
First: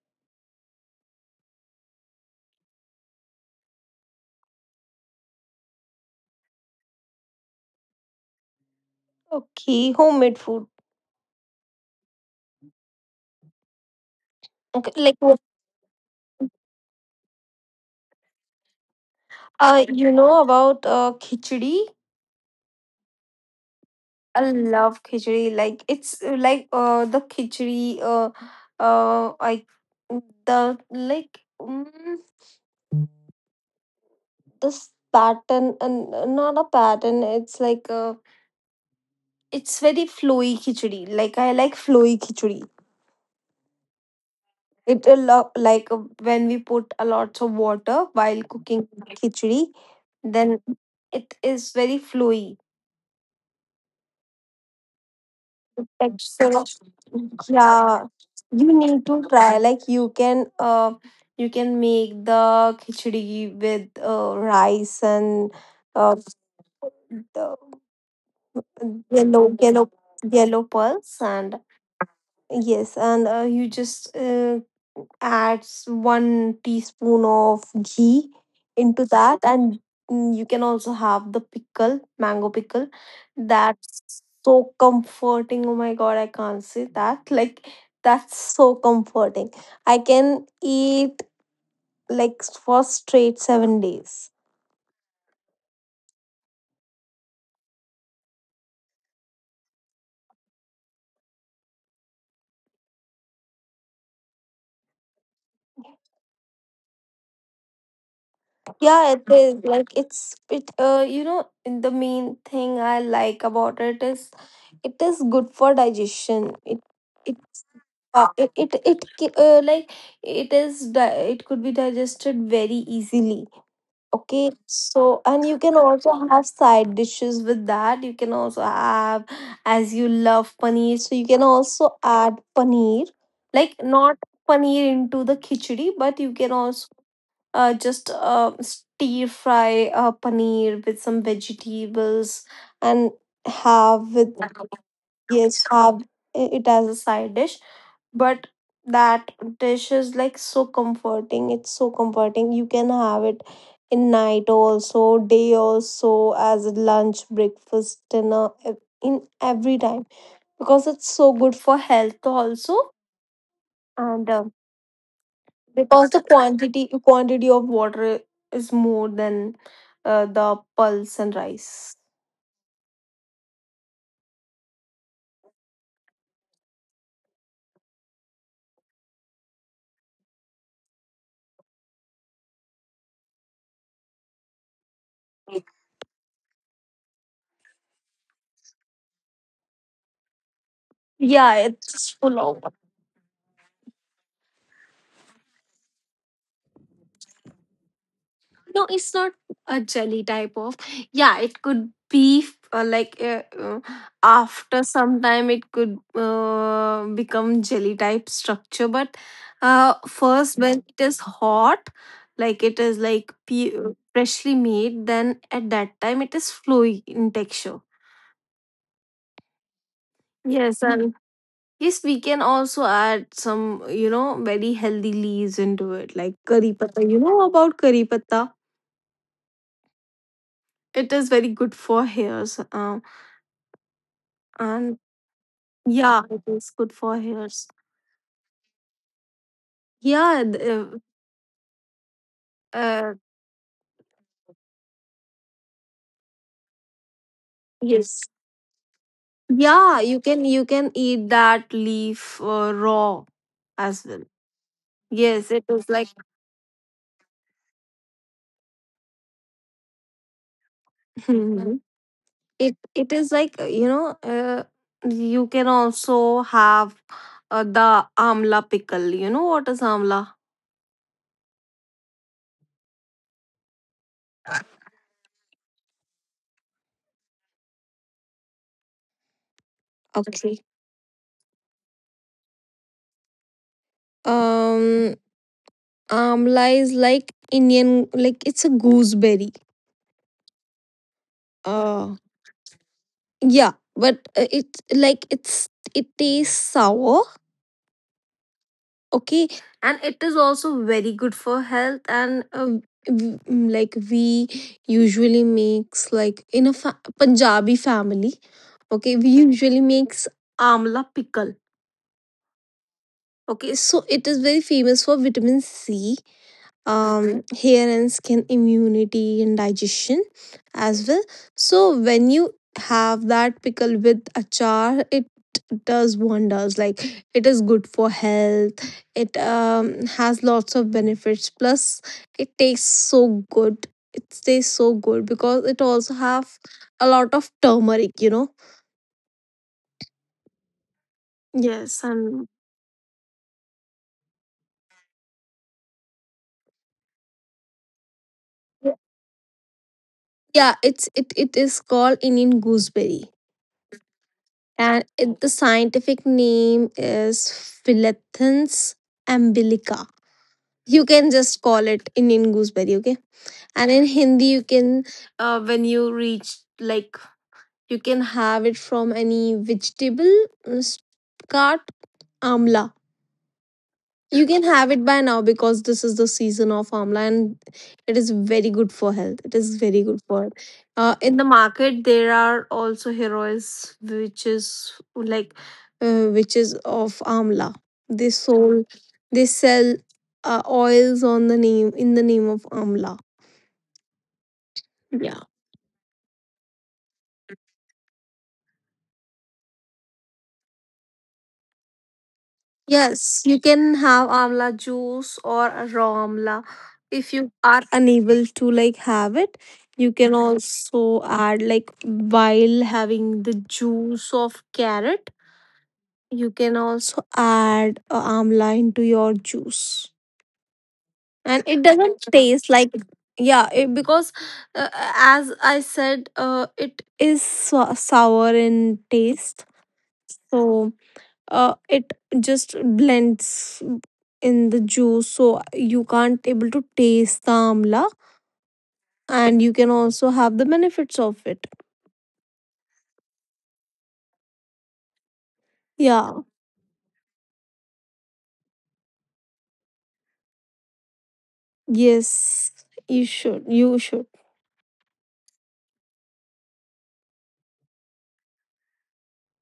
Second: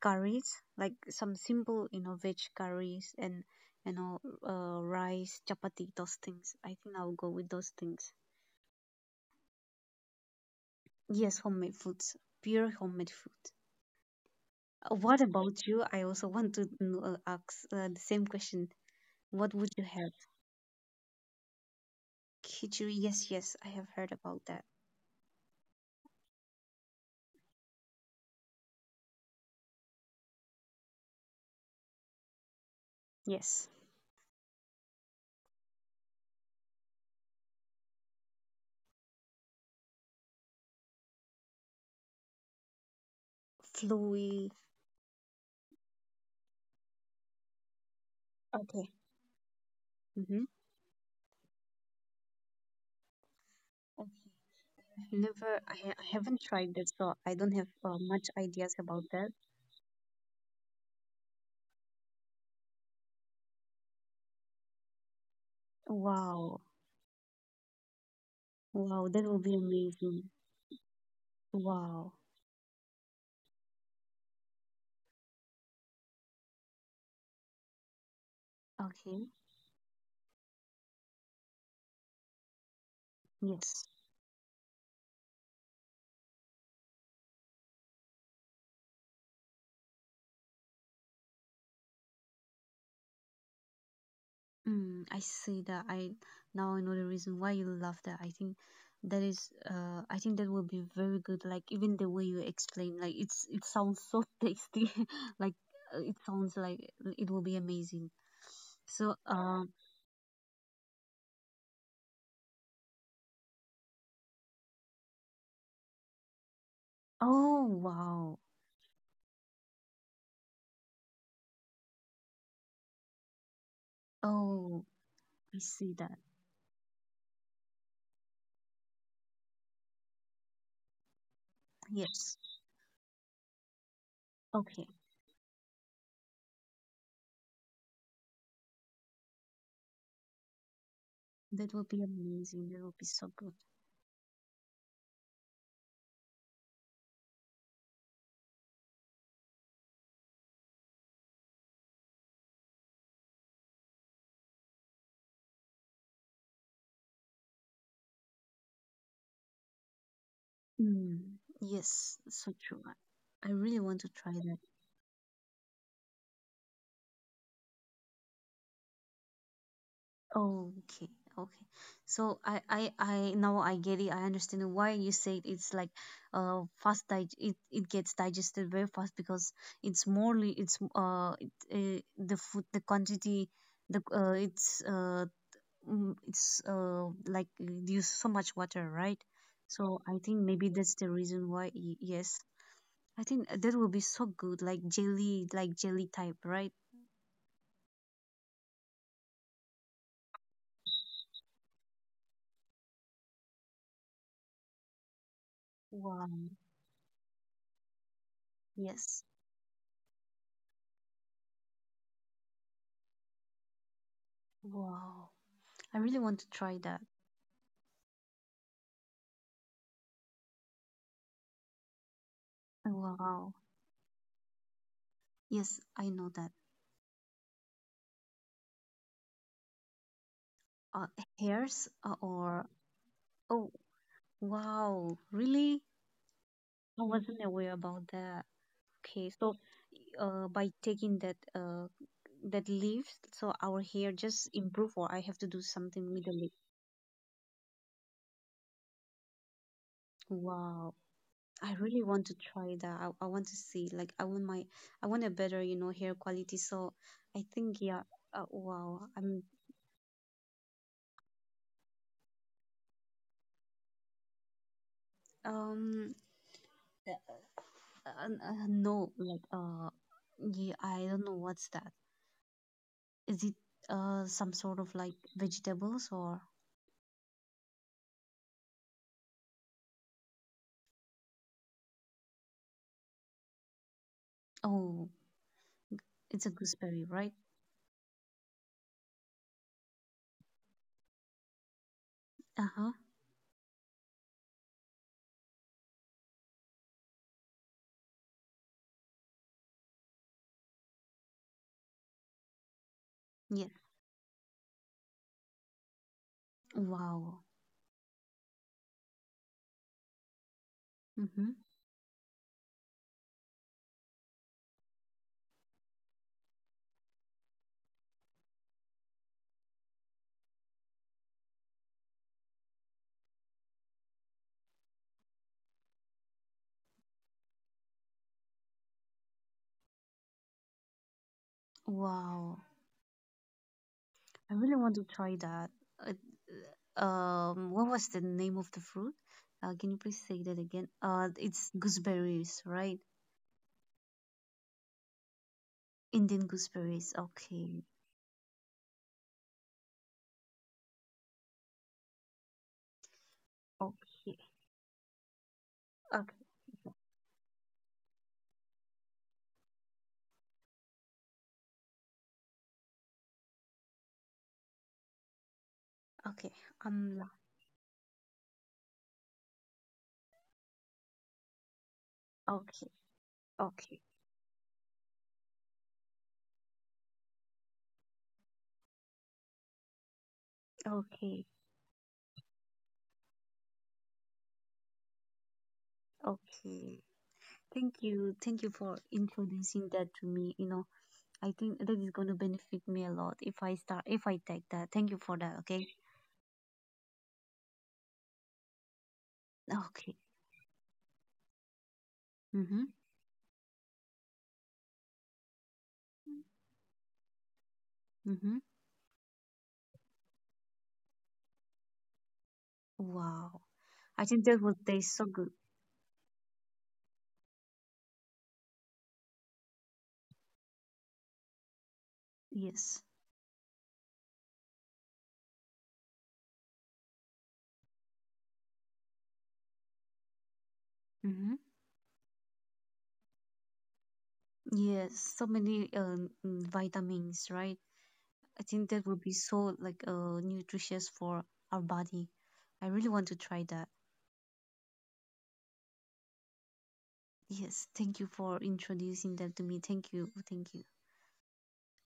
[SPEAKER 1] curries, like some simple, veg curries and, you know rice, chapati, those things. I think I'll go with those things.
[SPEAKER 2] Okay, homemade food.
[SPEAKER 1] Yes, homemade foods, pure homemade food.
[SPEAKER 2] Okay, like
[SPEAKER 1] What about you? I also want to ask the same question. What would you
[SPEAKER 2] you
[SPEAKER 1] have?
[SPEAKER 2] know about khichdi?
[SPEAKER 1] Khichdi, yes, yes, I have heard about
[SPEAKER 2] I
[SPEAKER 1] that.
[SPEAKER 2] love khichdi. Like it's like the khichdi I the like mm
[SPEAKER 1] Yes.
[SPEAKER 2] this pattern, and not a pattern, it's like a, it's very flowy khichdi. Like I like flowy khichdi
[SPEAKER 1] Flowy.
[SPEAKER 2] it a lot. Like when we put a lots of water while cooking
[SPEAKER 1] Okay.
[SPEAKER 2] khichdi,
[SPEAKER 1] Mm-hmm.
[SPEAKER 2] then it is very flowy.
[SPEAKER 1] Never,
[SPEAKER 2] The
[SPEAKER 1] I haven't tried this, so I don't have
[SPEAKER 2] yeah,
[SPEAKER 1] much
[SPEAKER 2] you
[SPEAKER 1] ideas about
[SPEAKER 2] need to
[SPEAKER 1] that.
[SPEAKER 2] try. Like you can make the khichdi with rice and uh,
[SPEAKER 1] Wow.
[SPEAKER 2] the
[SPEAKER 1] Wow, that will
[SPEAKER 2] yellow
[SPEAKER 1] be
[SPEAKER 2] yellow
[SPEAKER 1] amazing.
[SPEAKER 2] yellow pearls, and
[SPEAKER 1] Wow.
[SPEAKER 2] yes. And you just adds one teaspoon of ghee into
[SPEAKER 1] Okay.
[SPEAKER 2] that, and you can also have the pickle, mango pickle.
[SPEAKER 1] Yes.
[SPEAKER 2] That's so comforting. Oh my god, I can't say that. Like that's so comforting. I can eat like for straight 7 days.
[SPEAKER 1] Mm, I see that. I now I know the reason why you love that. I think that will be very good. Like, even the way you explain, like, it sounds so tasty. Like, it sounds like it will be amazing.
[SPEAKER 2] Yeah,
[SPEAKER 1] So,
[SPEAKER 2] it is. Like it's it you know, and the main thing I like about it is good for digestion. It
[SPEAKER 1] oh, wow.
[SPEAKER 2] it it, it ki- like it is di- It could be digested very easily. Okay.
[SPEAKER 1] Oh,
[SPEAKER 2] So, and you can
[SPEAKER 1] I
[SPEAKER 2] also
[SPEAKER 1] see
[SPEAKER 2] have
[SPEAKER 1] that.
[SPEAKER 2] side dishes with that. You can also have, as you love paneer, so you can also add
[SPEAKER 1] Yes.
[SPEAKER 2] paneer. Like not paneer into the
[SPEAKER 1] Okay.
[SPEAKER 2] khichdi, but you can also just stir fry paneer with some vegetables
[SPEAKER 1] That will be
[SPEAKER 2] and
[SPEAKER 1] amazing. That will be
[SPEAKER 2] have with
[SPEAKER 1] so good.
[SPEAKER 2] yes have it as a side dish. But that dish is like so comforting. It's so comforting. You can have it in night also, day also, as a lunch, breakfast, dinner, ev- in every time, because it's so good for health also.
[SPEAKER 1] Mm, yes,
[SPEAKER 2] And
[SPEAKER 1] so true. I really want to
[SPEAKER 2] because
[SPEAKER 1] try
[SPEAKER 2] the
[SPEAKER 1] that.
[SPEAKER 2] quantity of water is more than the pulse and rice.
[SPEAKER 1] Oh, okay, okay. So, I now I get it. I understand why you said it's like, fast dig. It gets digested very fast because it's morely it's it, the food the quantity the it's uh mm, it's like it use so much water, right?
[SPEAKER 2] Yeah,
[SPEAKER 1] So I
[SPEAKER 2] it's
[SPEAKER 1] think
[SPEAKER 2] full
[SPEAKER 1] maybe
[SPEAKER 2] of.
[SPEAKER 1] that's the reason why. Yes, I think that will be so good, like jelly type, right?
[SPEAKER 2] No, it's not a jelly type of. Yeah, it could be uh, like uh, uh, after some time it could become jelly type structure.
[SPEAKER 1] Wow.
[SPEAKER 2] But first when it is
[SPEAKER 1] Yes.
[SPEAKER 2] hot, like it is like freshly made, then at that time it is flowy in texture.
[SPEAKER 1] Wow. I really want to try that.
[SPEAKER 2] Yes, and yes, we can also add some, you know, very healthy leaves into it, like curry
[SPEAKER 1] Wow.
[SPEAKER 2] patta. You know about curry patta?
[SPEAKER 1] Yes, I know that.
[SPEAKER 2] It is very good for hairs.
[SPEAKER 1] Uh,
[SPEAKER 2] And
[SPEAKER 1] Hairs,
[SPEAKER 2] Yeah,
[SPEAKER 1] or
[SPEAKER 2] it is good for
[SPEAKER 1] oh
[SPEAKER 2] hairs.
[SPEAKER 1] wow, really?
[SPEAKER 2] Yeah, th-
[SPEAKER 1] I
[SPEAKER 2] uh,
[SPEAKER 1] wasn't aware about that. Okay,
[SPEAKER 2] uh,
[SPEAKER 1] so by taking that leaves, so our hair
[SPEAKER 2] yes.
[SPEAKER 1] just improve, or I have to do something
[SPEAKER 2] Yeah,
[SPEAKER 1] with the leaf.
[SPEAKER 2] you can eat that leaf raw as well.
[SPEAKER 1] Wow, I
[SPEAKER 2] Yes, it
[SPEAKER 1] really
[SPEAKER 2] is
[SPEAKER 1] want
[SPEAKER 2] like
[SPEAKER 1] to try that. I want to see, like, I want a better, hair quality. So
[SPEAKER 2] mhm.
[SPEAKER 1] I think, yeah,
[SPEAKER 2] it
[SPEAKER 1] wow.
[SPEAKER 2] it
[SPEAKER 1] I'm
[SPEAKER 2] is like you know You can also have the amla pickle. You know what is
[SPEAKER 1] um
[SPEAKER 2] amla?
[SPEAKER 1] Uh, no, like, yeah, I don't know what's that. Is it some sort of like vegetables
[SPEAKER 2] Okay.
[SPEAKER 1] or?
[SPEAKER 2] Um, Amla is like Indian, like it's a gooseberry.
[SPEAKER 1] Oh, it's a gooseberry,
[SPEAKER 2] Uh,
[SPEAKER 1] right?
[SPEAKER 2] yeah, but it's like it's it tastes sour.
[SPEAKER 1] Uh-huh.
[SPEAKER 2] Okay, and it is also very good for health. And like we usually makes like in a Punjabi family. Okay, we
[SPEAKER 1] Yeah.
[SPEAKER 2] usually makes amla pickle.
[SPEAKER 1] Wow.
[SPEAKER 2] Okay, so it is very famous for vitamin C,
[SPEAKER 1] Mm-hmm.
[SPEAKER 2] hair and skin immunity and digestion as well. So when you have that pickle with achar, it does wonders. Like it is good for health. It has lots of benefits. Plus, it tastes so good. It tastes so good because it also have a lot of turmeric. You know.
[SPEAKER 1] Wow. I really want
[SPEAKER 2] Yes,
[SPEAKER 1] to try
[SPEAKER 2] and
[SPEAKER 1] that. What was the name of the fruit? Can you please say that again? It's gooseberries, right?
[SPEAKER 2] yeah, it is called Indian gooseberry.
[SPEAKER 1] Indian gooseberries.
[SPEAKER 2] And
[SPEAKER 1] Okay.
[SPEAKER 2] it, the scientific name is Philetins umbilica. You can just
[SPEAKER 1] Okay.
[SPEAKER 2] call it Indian gooseberry, okay? And in
[SPEAKER 1] Okay.
[SPEAKER 2] Hindi, you can, when you reach, like, you can have it from any vegetable cart, amla.
[SPEAKER 1] Okay.
[SPEAKER 2] You can
[SPEAKER 1] Um.
[SPEAKER 2] have it by now because this is the season of amla, and it is very good for health. It is very good
[SPEAKER 1] Okay.
[SPEAKER 2] for health. In the
[SPEAKER 1] Okay.
[SPEAKER 2] market, there are also heroes, which is like which is of amla. They sold
[SPEAKER 1] Okay,
[SPEAKER 2] they sell oils on the name, in the name of amla.
[SPEAKER 1] okay.
[SPEAKER 2] Yeah.
[SPEAKER 1] Thank you. Thank you for introducing that to me. I think that is going to benefit me a lot if I start, if I take that. Thank you for that. Okay.
[SPEAKER 2] Yes, you can have amla juice or a raw amla. If you
[SPEAKER 1] Okay.
[SPEAKER 2] are unable to like have it, you can
[SPEAKER 1] Mm-hmm.
[SPEAKER 2] also add, like while having the juice of carrot,
[SPEAKER 1] Mm-hmm.
[SPEAKER 2] you can also add amla into your juice.
[SPEAKER 1] Wow.
[SPEAKER 2] And
[SPEAKER 1] I
[SPEAKER 2] it
[SPEAKER 1] think that
[SPEAKER 2] doesn't
[SPEAKER 1] would taste
[SPEAKER 2] taste
[SPEAKER 1] so
[SPEAKER 2] like
[SPEAKER 1] good.
[SPEAKER 2] yeah, it, because uh, as I said, it is sour in taste.
[SPEAKER 1] Yes.
[SPEAKER 2] So it just blends in the juice, so you can't able to taste the amla,
[SPEAKER 1] Mm-hmm.
[SPEAKER 2] and you can also have the benefits of it.
[SPEAKER 1] Yes. So many, vitamins, right? I
[SPEAKER 2] Yeah.
[SPEAKER 1] think that would be so like nutritious for our body. I really want to try that.
[SPEAKER 2] Yes, you should, you should.
[SPEAKER 1] Yes. Thank you for introducing that to me. Thank you. Thank you.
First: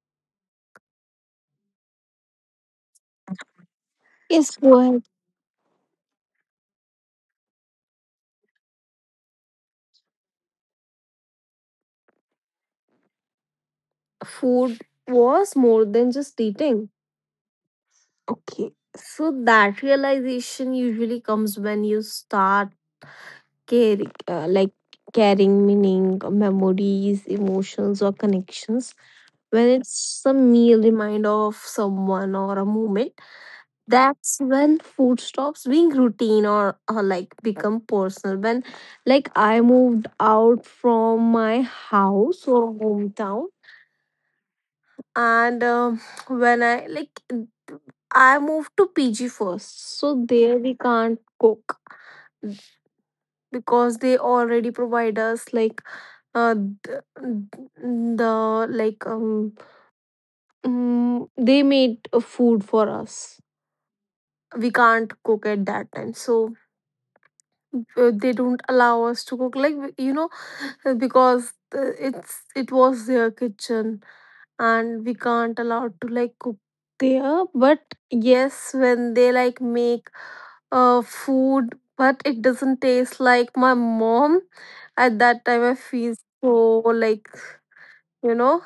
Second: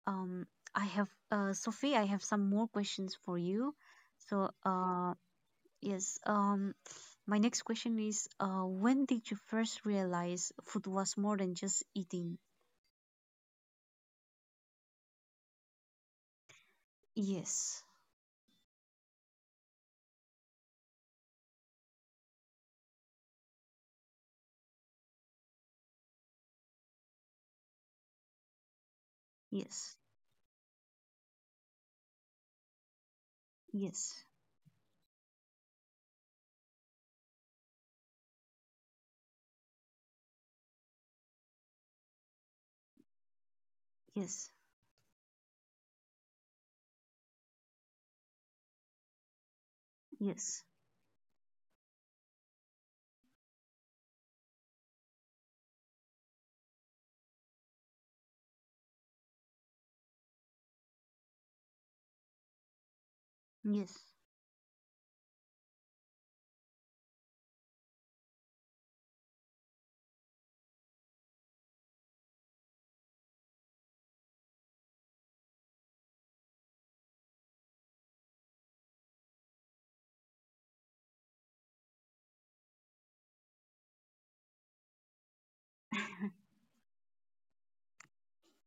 [SPEAKER 1] Um, I have, Sophie, I have some more questions for you. So,
[SPEAKER 2] Yes, go ahead.
[SPEAKER 1] uh, yes, um, my next question is, when did you first realize food was more than just eating?
[SPEAKER 2] Food was more than just eating.
[SPEAKER 1] Yes,
[SPEAKER 2] Okay, so that realization usually comes when you start caring, like carrying meaning, memories, emotions, or connections, when
[SPEAKER 1] yes,
[SPEAKER 2] it's a meal reminder of someone or a moment.
[SPEAKER 1] yes,
[SPEAKER 2] That's when food stops being routine, or like become personal. When, like, I moved out from my house or hometown,
[SPEAKER 1] yes,
[SPEAKER 2] and when I like I moved to PG first, so there
[SPEAKER 1] yes,
[SPEAKER 2] we can't cook because they already provide us, like, uh the, the like um they made food for us.
[SPEAKER 1] yes,
[SPEAKER 2] We can't cook at that time, so they don't allow us to cook. Like you know, because it's it was their kitchen, and we can't allow to like cook there. But yes, when they like make food, but it doesn't taste like my mom. At that time, I feel so like, you know,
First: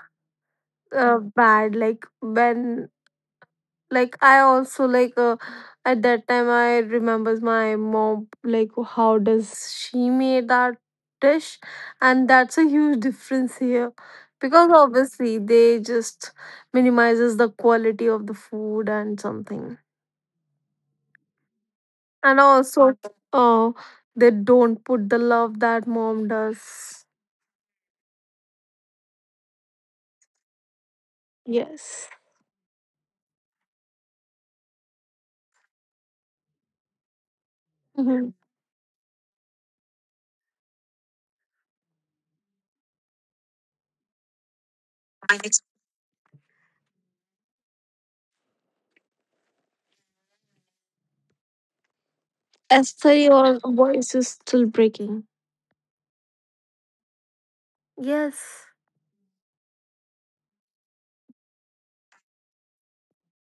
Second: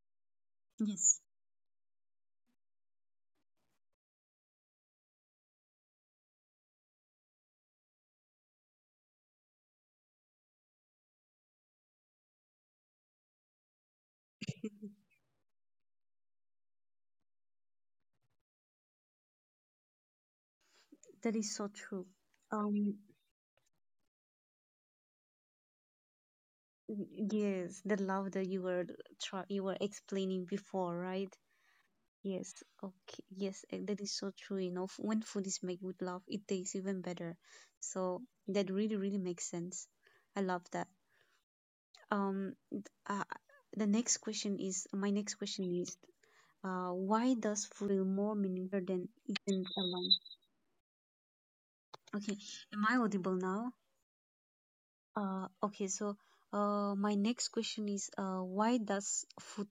[SPEAKER 1] yes.
[SPEAKER 2] bad. Like when like I also like at that time I remembers my mom, like how does she made that dish, and that's a huge difference here. Because obviously they just minimizes the quality of the food and something,
[SPEAKER 1] That is so true.
[SPEAKER 2] and also
[SPEAKER 1] Um,
[SPEAKER 2] uh, they don't put the love that mom does.
[SPEAKER 1] yes, the love that you were explaining before, right?
[SPEAKER 2] Yes.
[SPEAKER 1] Yes, okay, yes, that is so true. You know, when food is made with love, it tastes even better. So
[SPEAKER 2] Mm-hmm.
[SPEAKER 1] that really, really makes sense. I love that. Um, th- uh, the next question is, why does food feel more meaningful than eaten
[SPEAKER 2] Esther, your
[SPEAKER 1] alone?
[SPEAKER 2] voice is still breaking.
[SPEAKER 1] Okay, am I audible now?
[SPEAKER 2] Yes.
[SPEAKER 1] Okay, so my next question is, why does food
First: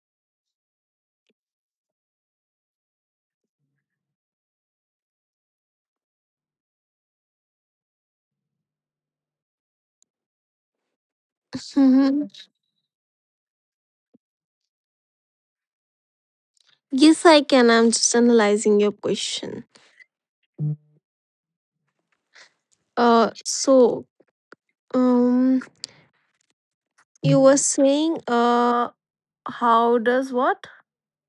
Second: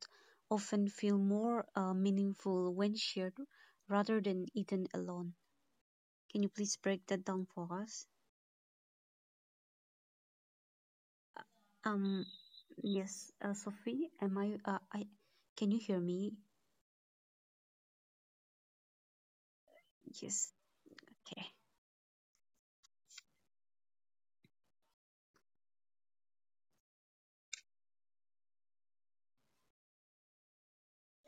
[SPEAKER 1] often feel more meaningful when shared rather than eaten alone? Can you please break that down for us? Um,
[SPEAKER 2] Mm-hmm.
[SPEAKER 1] yes, Sophie, can you hear me?
[SPEAKER 2] Yes, I can. I'm just analyzing your question.
[SPEAKER 1] Yes, okay.
[SPEAKER 2] Uh, so um, you were saying, how does what?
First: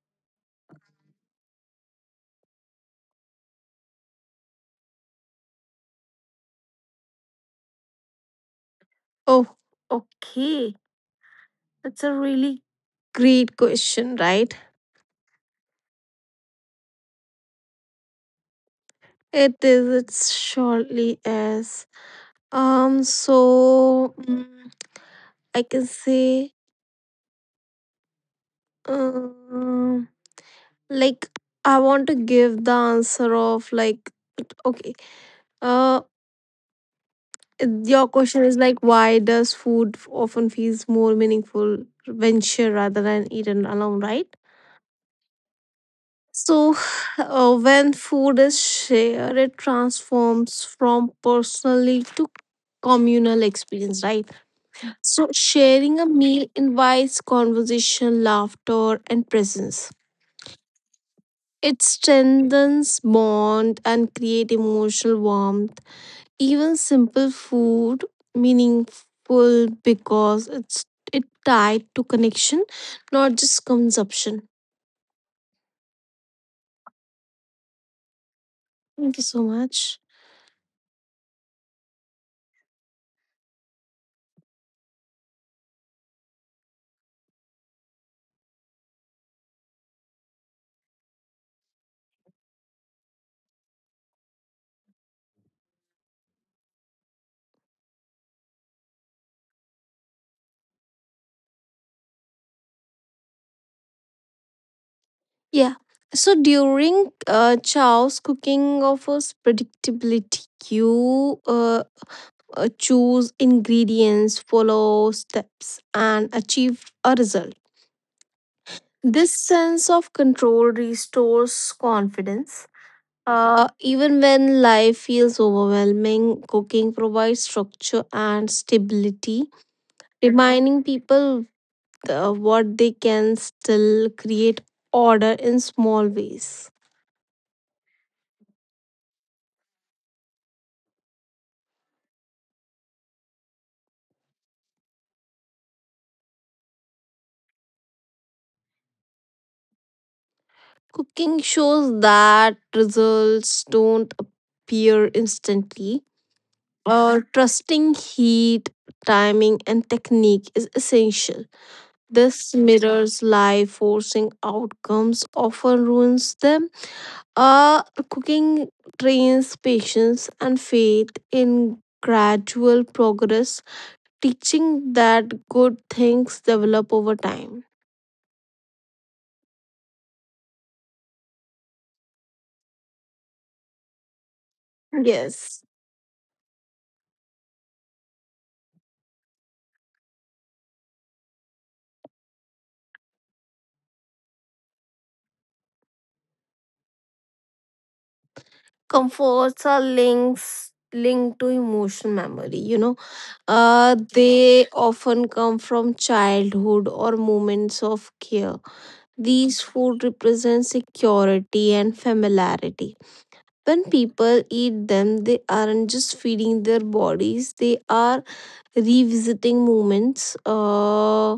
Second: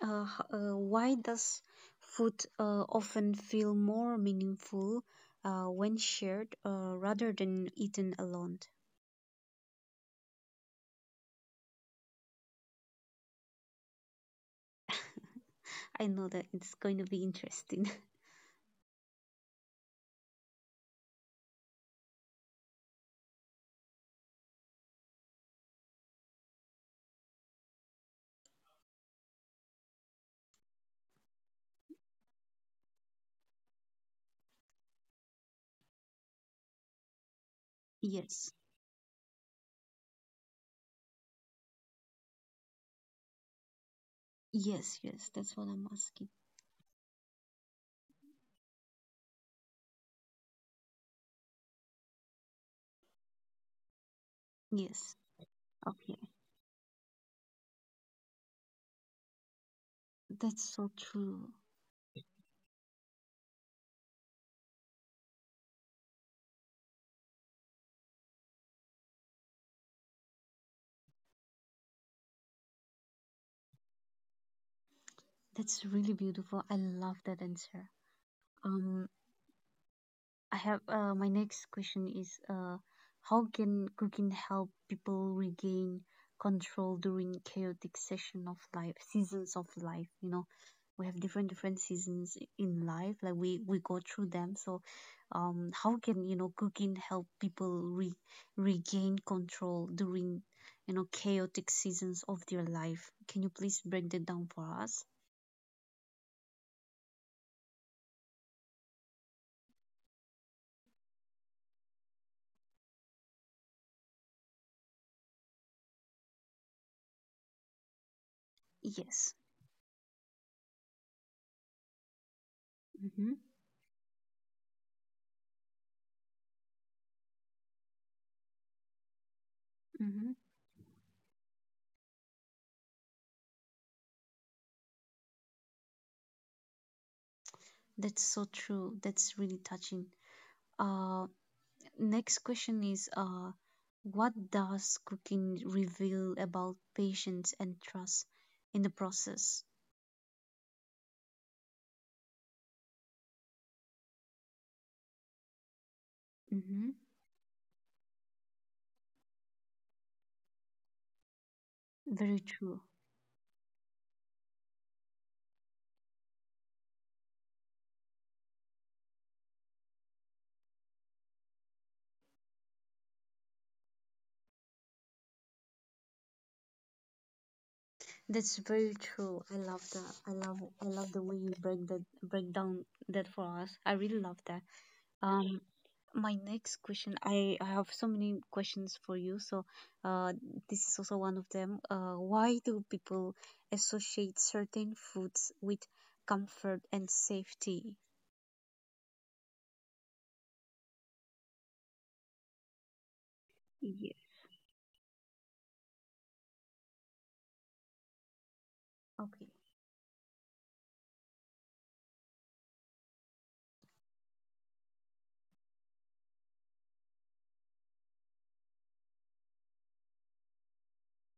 [SPEAKER 1] Why does food often feel more meaningful when shared rather than eaten alone?
[SPEAKER 2] Oh, okay. That's a really great question, right?
[SPEAKER 1] I know that it's going to be interesting.
[SPEAKER 2] It is. It's surely is. Um, so mm, I can say, um, like I want to give the answer of, like, okay. Uh, your question
[SPEAKER 1] Yes,
[SPEAKER 2] is, like, why does food often feels more meaningful when shared rather than eaten alone, right?
[SPEAKER 1] yes, yes, that's what I'm asking.
[SPEAKER 2] So when food is shared, it transforms from personally to communal experience, right?
[SPEAKER 1] Yes,
[SPEAKER 2] So sharing a
[SPEAKER 1] okay.
[SPEAKER 2] meal invites conversation, laughter, and presence.
[SPEAKER 1] That's so true.
[SPEAKER 2] It strengthens bond and create emotional warmth. Even simple food meaningful because it's it tied to connection, not just consumption.
[SPEAKER 1] That's really beautiful. I love that answer. Um,
[SPEAKER 2] Thank you so much.
[SPEAKER 1] I have my next question is how can cooking help people regain control during chaotic session of life, seasons of life? You know, we have different seasons in life, like we go through them. So, how can you know cooking help people re regain control during you know chaotic seasons of their life? Can you please break that down for us?
[SPEAKER 2] Yeah. So during Chow's, cooking offers predictability. You choose ingredients, follow steps, and achieve a result.
[SPEAKER 1] Yes.
[SPEAKER 2] This sense of control restores confidence.
[SPEAKER 1] Mm-hmm.
[SPEAKER 2] Even when life feels overwhelming, cooking provides structure and stability,
[SPEAKER 1] Mm-hmm.
[SPEAKER 2] reminding people what they can still create order in small ways.
[SPEAKER 1] That's so true. That's really touching. Uh, Next question is what does cooking reveal about patience and trust in the process?
[SPEAKER 2] Cooking shows that results don't appear instantly.
[SPEAKER 1] Mm-hmm.
[SPEAKER 2] Trusting heat, timing, and technique is essential.
[SPEAKER 1] Very
[SPEAKER 2] This
[SPEAKER 1] true.
[SPEAKER 2] mirrors life, forcing outcomes often ruins them. Uh, Cooking trains patience and faith in gradual progress, teaching that good things develop over time.
[SPEAKER 1] That's very true. I love that. I love the way you break down that for us. I really love that. Um,
[SPEAKER 2] Yes.
[SPEAKER 1] my next question. I have so many questions for you. So, uh, this is also one of them. Why do people associate certain foods with comfort and safety?
[SPEAKER 2] Comforts are links linked to emotion memory, you know. They often come from childhood or moments of care.
[SPEAKER 1] Okay,
[SPEAKER 2] These food represent security and familiarity. When people eat them, they aren't just feeding their bodies, they are revisiting moments,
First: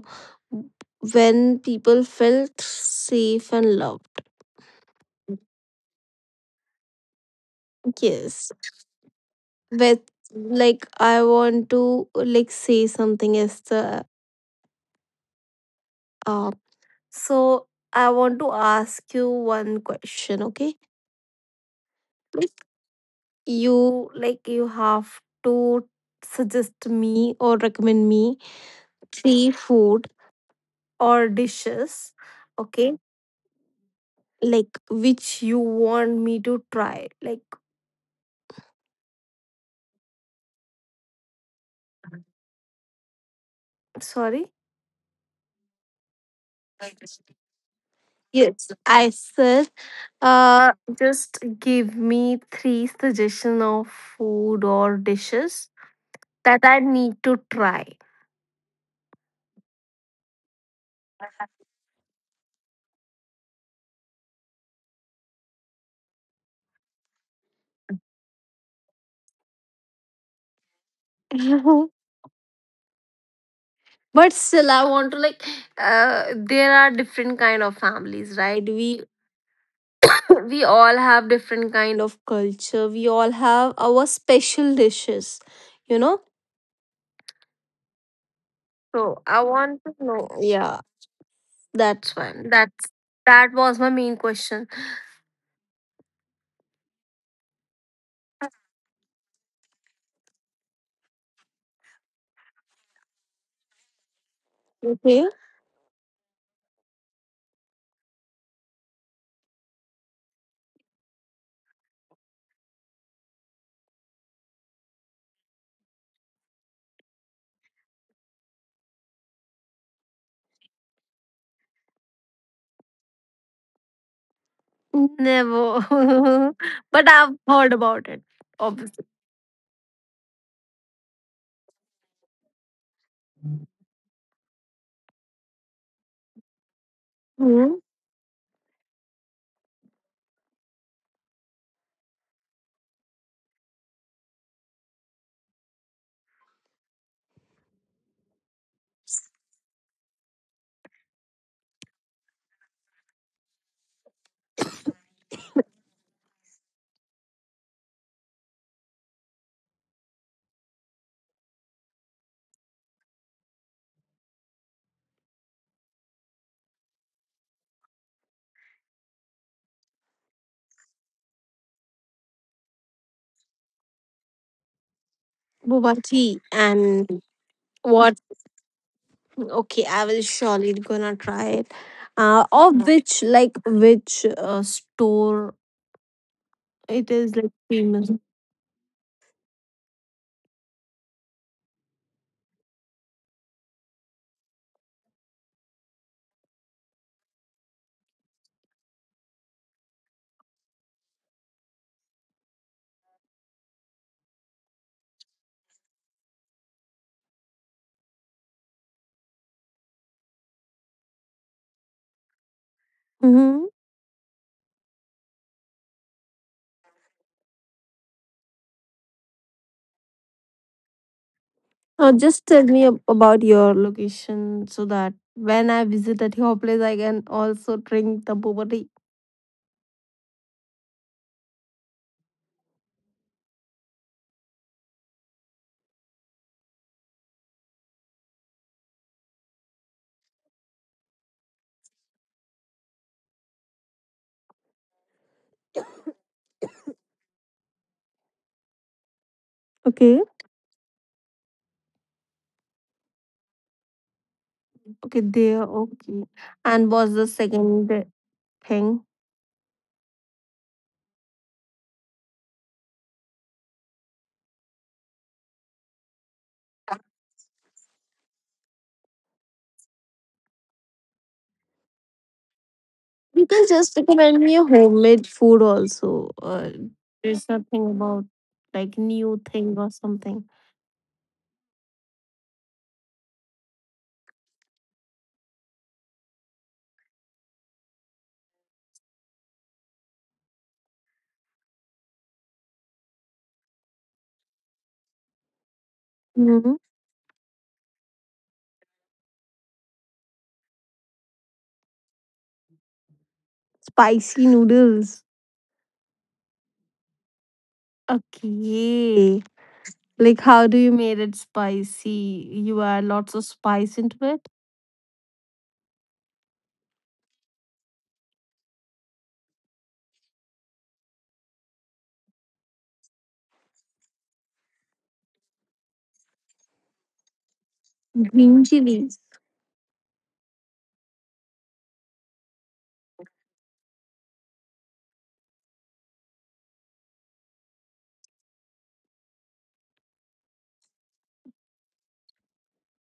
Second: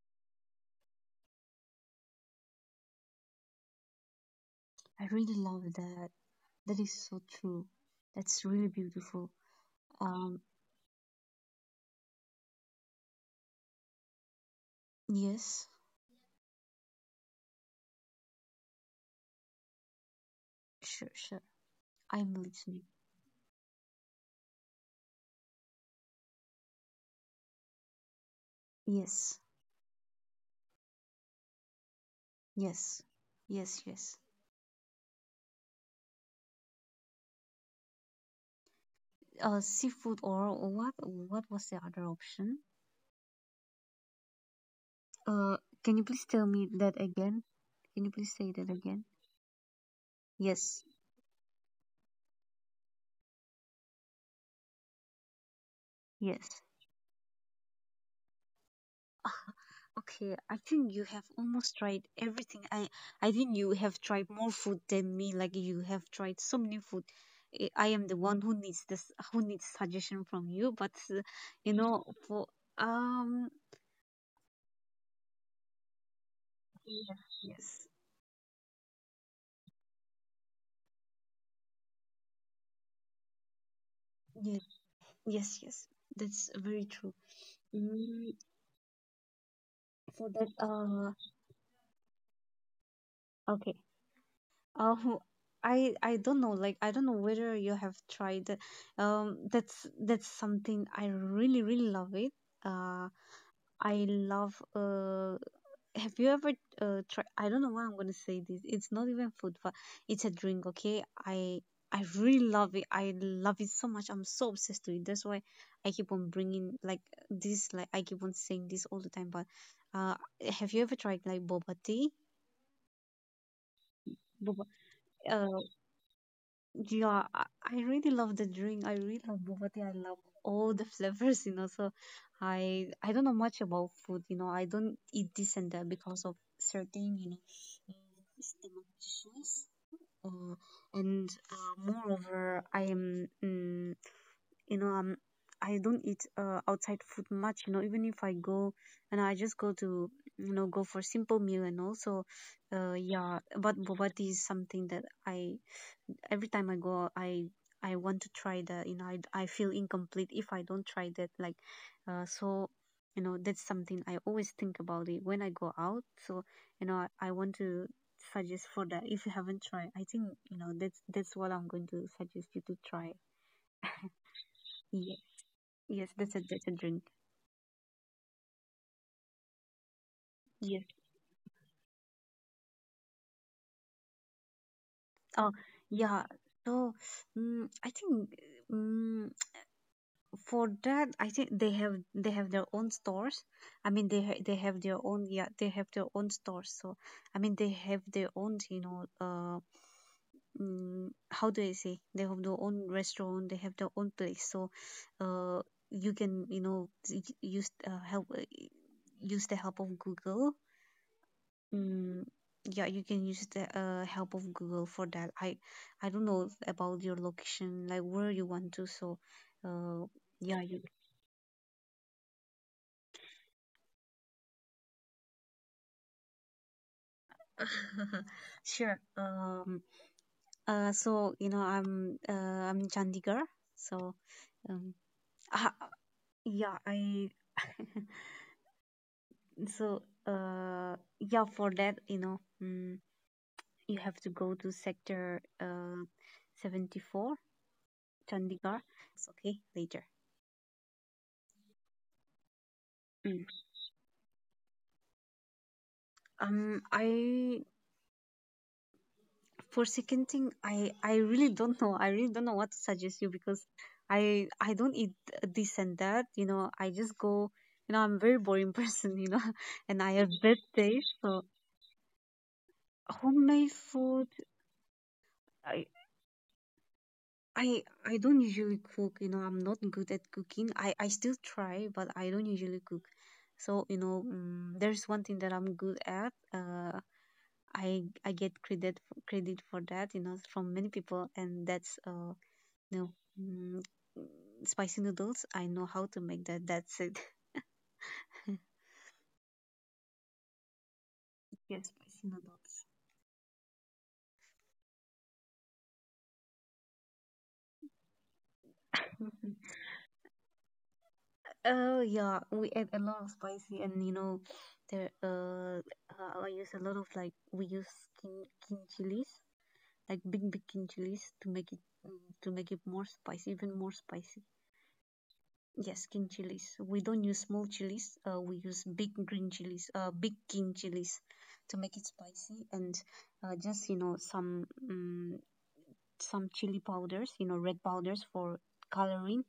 [SPEAKER 2] when people felt safe and loved.
[SPEAKER 1] I really love that. That is so true. That's
[SPEAKER 2] Yes.
[SPEAKER 1] really beautiful.
[SPEAKER 2] With
[SPEAKER 1] Um,
[SPEAKER 2] like I want to like say something, Esther.
[SPEAKER 1] yes,
[SPEAKER 2] Uh, so I want to ask you one question, okay?
[SPEAKER 1] sure, sure. I'm
[SPEAKER 2] Like
[SPEAKER 1] listening.
[SPEAKER 2] you have to suggest me or recommend me
[SPEAKER 1] Yes,
[SPEAKER 2] three food or dishes, okay?
[SPEAKER 1] yes, yes, yes.
[SPEAKER 2] Like which you want me to try. Like
[SPEAKER 1] Seafood or what? What was the other option?
[SPEAKER 2] sorry?
[SPEAKER 1] Uh, can you please tell me that again? Can you please say
[SPEAKER 2] Yes,
[SPEAKER 1] that again?
[SPEAKER 2] I said, uh,
[SPEAKER 1] Yes,
[SPEAKER 2] just give me three suggestion of food or dishes
[SPEAKER 1] yes.
[SPEAKER 2] that I need to try.
[SPEAKER 1] Okay, I think you have almost tried everything. I think you have tried more food than me. Like you have tried so many food. I am the one who needs this, who needs suggestion from you. But you know, for um,
[SPEAKER 2] But still, I want to like. There are different
[SPEAKER 1] yeah,
[SPEAKER 2] kind of
[SPEAKER 1] yes,
[SPEAKER 2] families, right? We we all have different kind of culture. We all have our special dishes,
[SPEAKER 1] yes,
[SPEAKER 2] you know.
[SPEAKER 1] yes, yes. That's very true.
[SPEAKER 2] So I
[SPEAKER 1] Mm,
[SPEAKER 2] want to know. Yeah,
[SPEAKER 1] for that,
[SPEAKER 2] that's fine. That was my main question.
[SPEAKER 1] okay. Uh, who- I don't know. Like I don't know whether you have tried. That's something I really really love it. Uh
[SPEAKER 2] Okay.
[SPEAKER 1] I love. Have you ever tried? I don't know why I'm gonna say this. It's not even food, but it's a drink. Okay, I really love it. I love it so much. I'm so obsessed to it. That's why I keep on bringing like this. Like I keep on saying this all the time. But uh, have you ever tried like boba tea? Boba.
[SPEAKER 2] Never. But I've
[SPEAKER 1] uh,
[SPEAKER 2] heard about it, obviously.
[SPEAKER 1] Yeah, I really love the drink. I really love boba tea. I love all the flavors, you know. So I don't know much about food, you know. I don't eat this and
[SPEAKER 2] Hmm,
[SPEAKER 1] that because of certain, you know, stomach issues. Uh, and Moreover, I am, mm, you know, I don't eat outside food much, you know. Even if I go and I just go to, you know, go for simple meal and also, yeah. But boba tea is something that I every time I go out, I want to try that. You know, I feel incomplete if I don't try that. Like, so you know, that's something I always think about it when I go out. So you know, I want to suggest for that if you haven't tried. I think you know that's what I'm going to suggest you to try.
[SPEAKER 2] boba tea
[SPEAKER 1] Yes,
[SPEAKER 2] and
[SPEAKER 1] yes,
[SPEAKER 2] what?
[SPEAKER 1] that's a drink.
[SPEAKER 2] Okay, I will surely gonna try it. Uh,
[SPEAKER 1] Yes.
[SPEAKER 2] or which like which store it is
[SPEAKER 1] Oh,
[SPEAKER 2] like
[SPEAKER 1] yeah.
[SPEAKER 2] famous?
[SPEAKER 1] So, mm I think. Mm for that I think they have their own stores they have their own yeah they have their own stores so I mean they have their own you know how do I say they have their own restaurant they have their own place so uh you can you know use help use the help of google
[SPEAKER 2] Mm-hmm.
[SPEAKER 1] mm, yeah you can use the help of google for that I don't know about your location like where you want to so uh
[SPEAKER 2] Just
[SPEAKER 1] yeah
[SPEAKER 2] tell
[SPEAKER 1] you
[SPEAKER 2] me about your location so that when I visit at your place, I can also drink the boba tea.
[SPEAKER 1] Sure. So you know, I'm in Chandigarh. So um, ah, yeah, I so yeah, for that you know, mm, you have to go to sector 74,
[SPEAKER 2] Okay.
[SPEAKER 1] Chandigarh. It's okay later.
[SPEAKER 2] Okay, there.
[SPEAKER 1] Mm.
[SPEAKER 2] Okay. And what's the second thing?
[SPEAKER 1] I for second thing i really don't know I really don't know what to suggest you because I don't eat this and that you know I just go you know I'm a very boring person you know
[SPEAKER 2] You
[SPEAKER 1] and
[SPEAKER 2] can
[SPEAKER 1] I have
[SPEAKER 2] just
[SPEAKER 1] bad
[SPEAKER 2] recommend me a
[SPEAKER 1] taste so
[SPEAKER 2] homemade food also.
[SPEAKER 1] homemade
[SPEAKER 2] There's nothing
[SPEAKER 1] food
[SPEAKER 2] about like new
[SPEAKER 1] i
[SPEAKER 2] thing or something.
[SPEAKER 1] I don't usually cook you know I'm not good at cooking I still try but I don't usually cook so you know there's one thing that I'm good at. I get credit for that, you know, from many people, and that's
[SPEAKER 2] Hmm.
[SPEAKER 1] No. Mm, spicy noodles. I know how to make that. That's it.
[SPEAKER 2] Spicy noodles.
[SPEAKER 1] Yes, spicy noodles.
[SPEAKER 2] Okay. Like how do you made it spicy? You add lots of
[SPEAKER 1] Mhm.
[SPEAKER 2] spice into it?
[SPEAKER 1] Oh yeah, we add a lot of spicy, and you know, there I use a lot of like we use king chilies, like big king chilies to make it mm, to make it more spicy, even more spicy.
[SPEAKER 2] Green chilies.
[SPEAKER 1] Yes, king chilies. We don't use small chilies. We use big green chilies, big king chilies, to make it spicy, and just you know some chili powders, you know, red powders for coloring.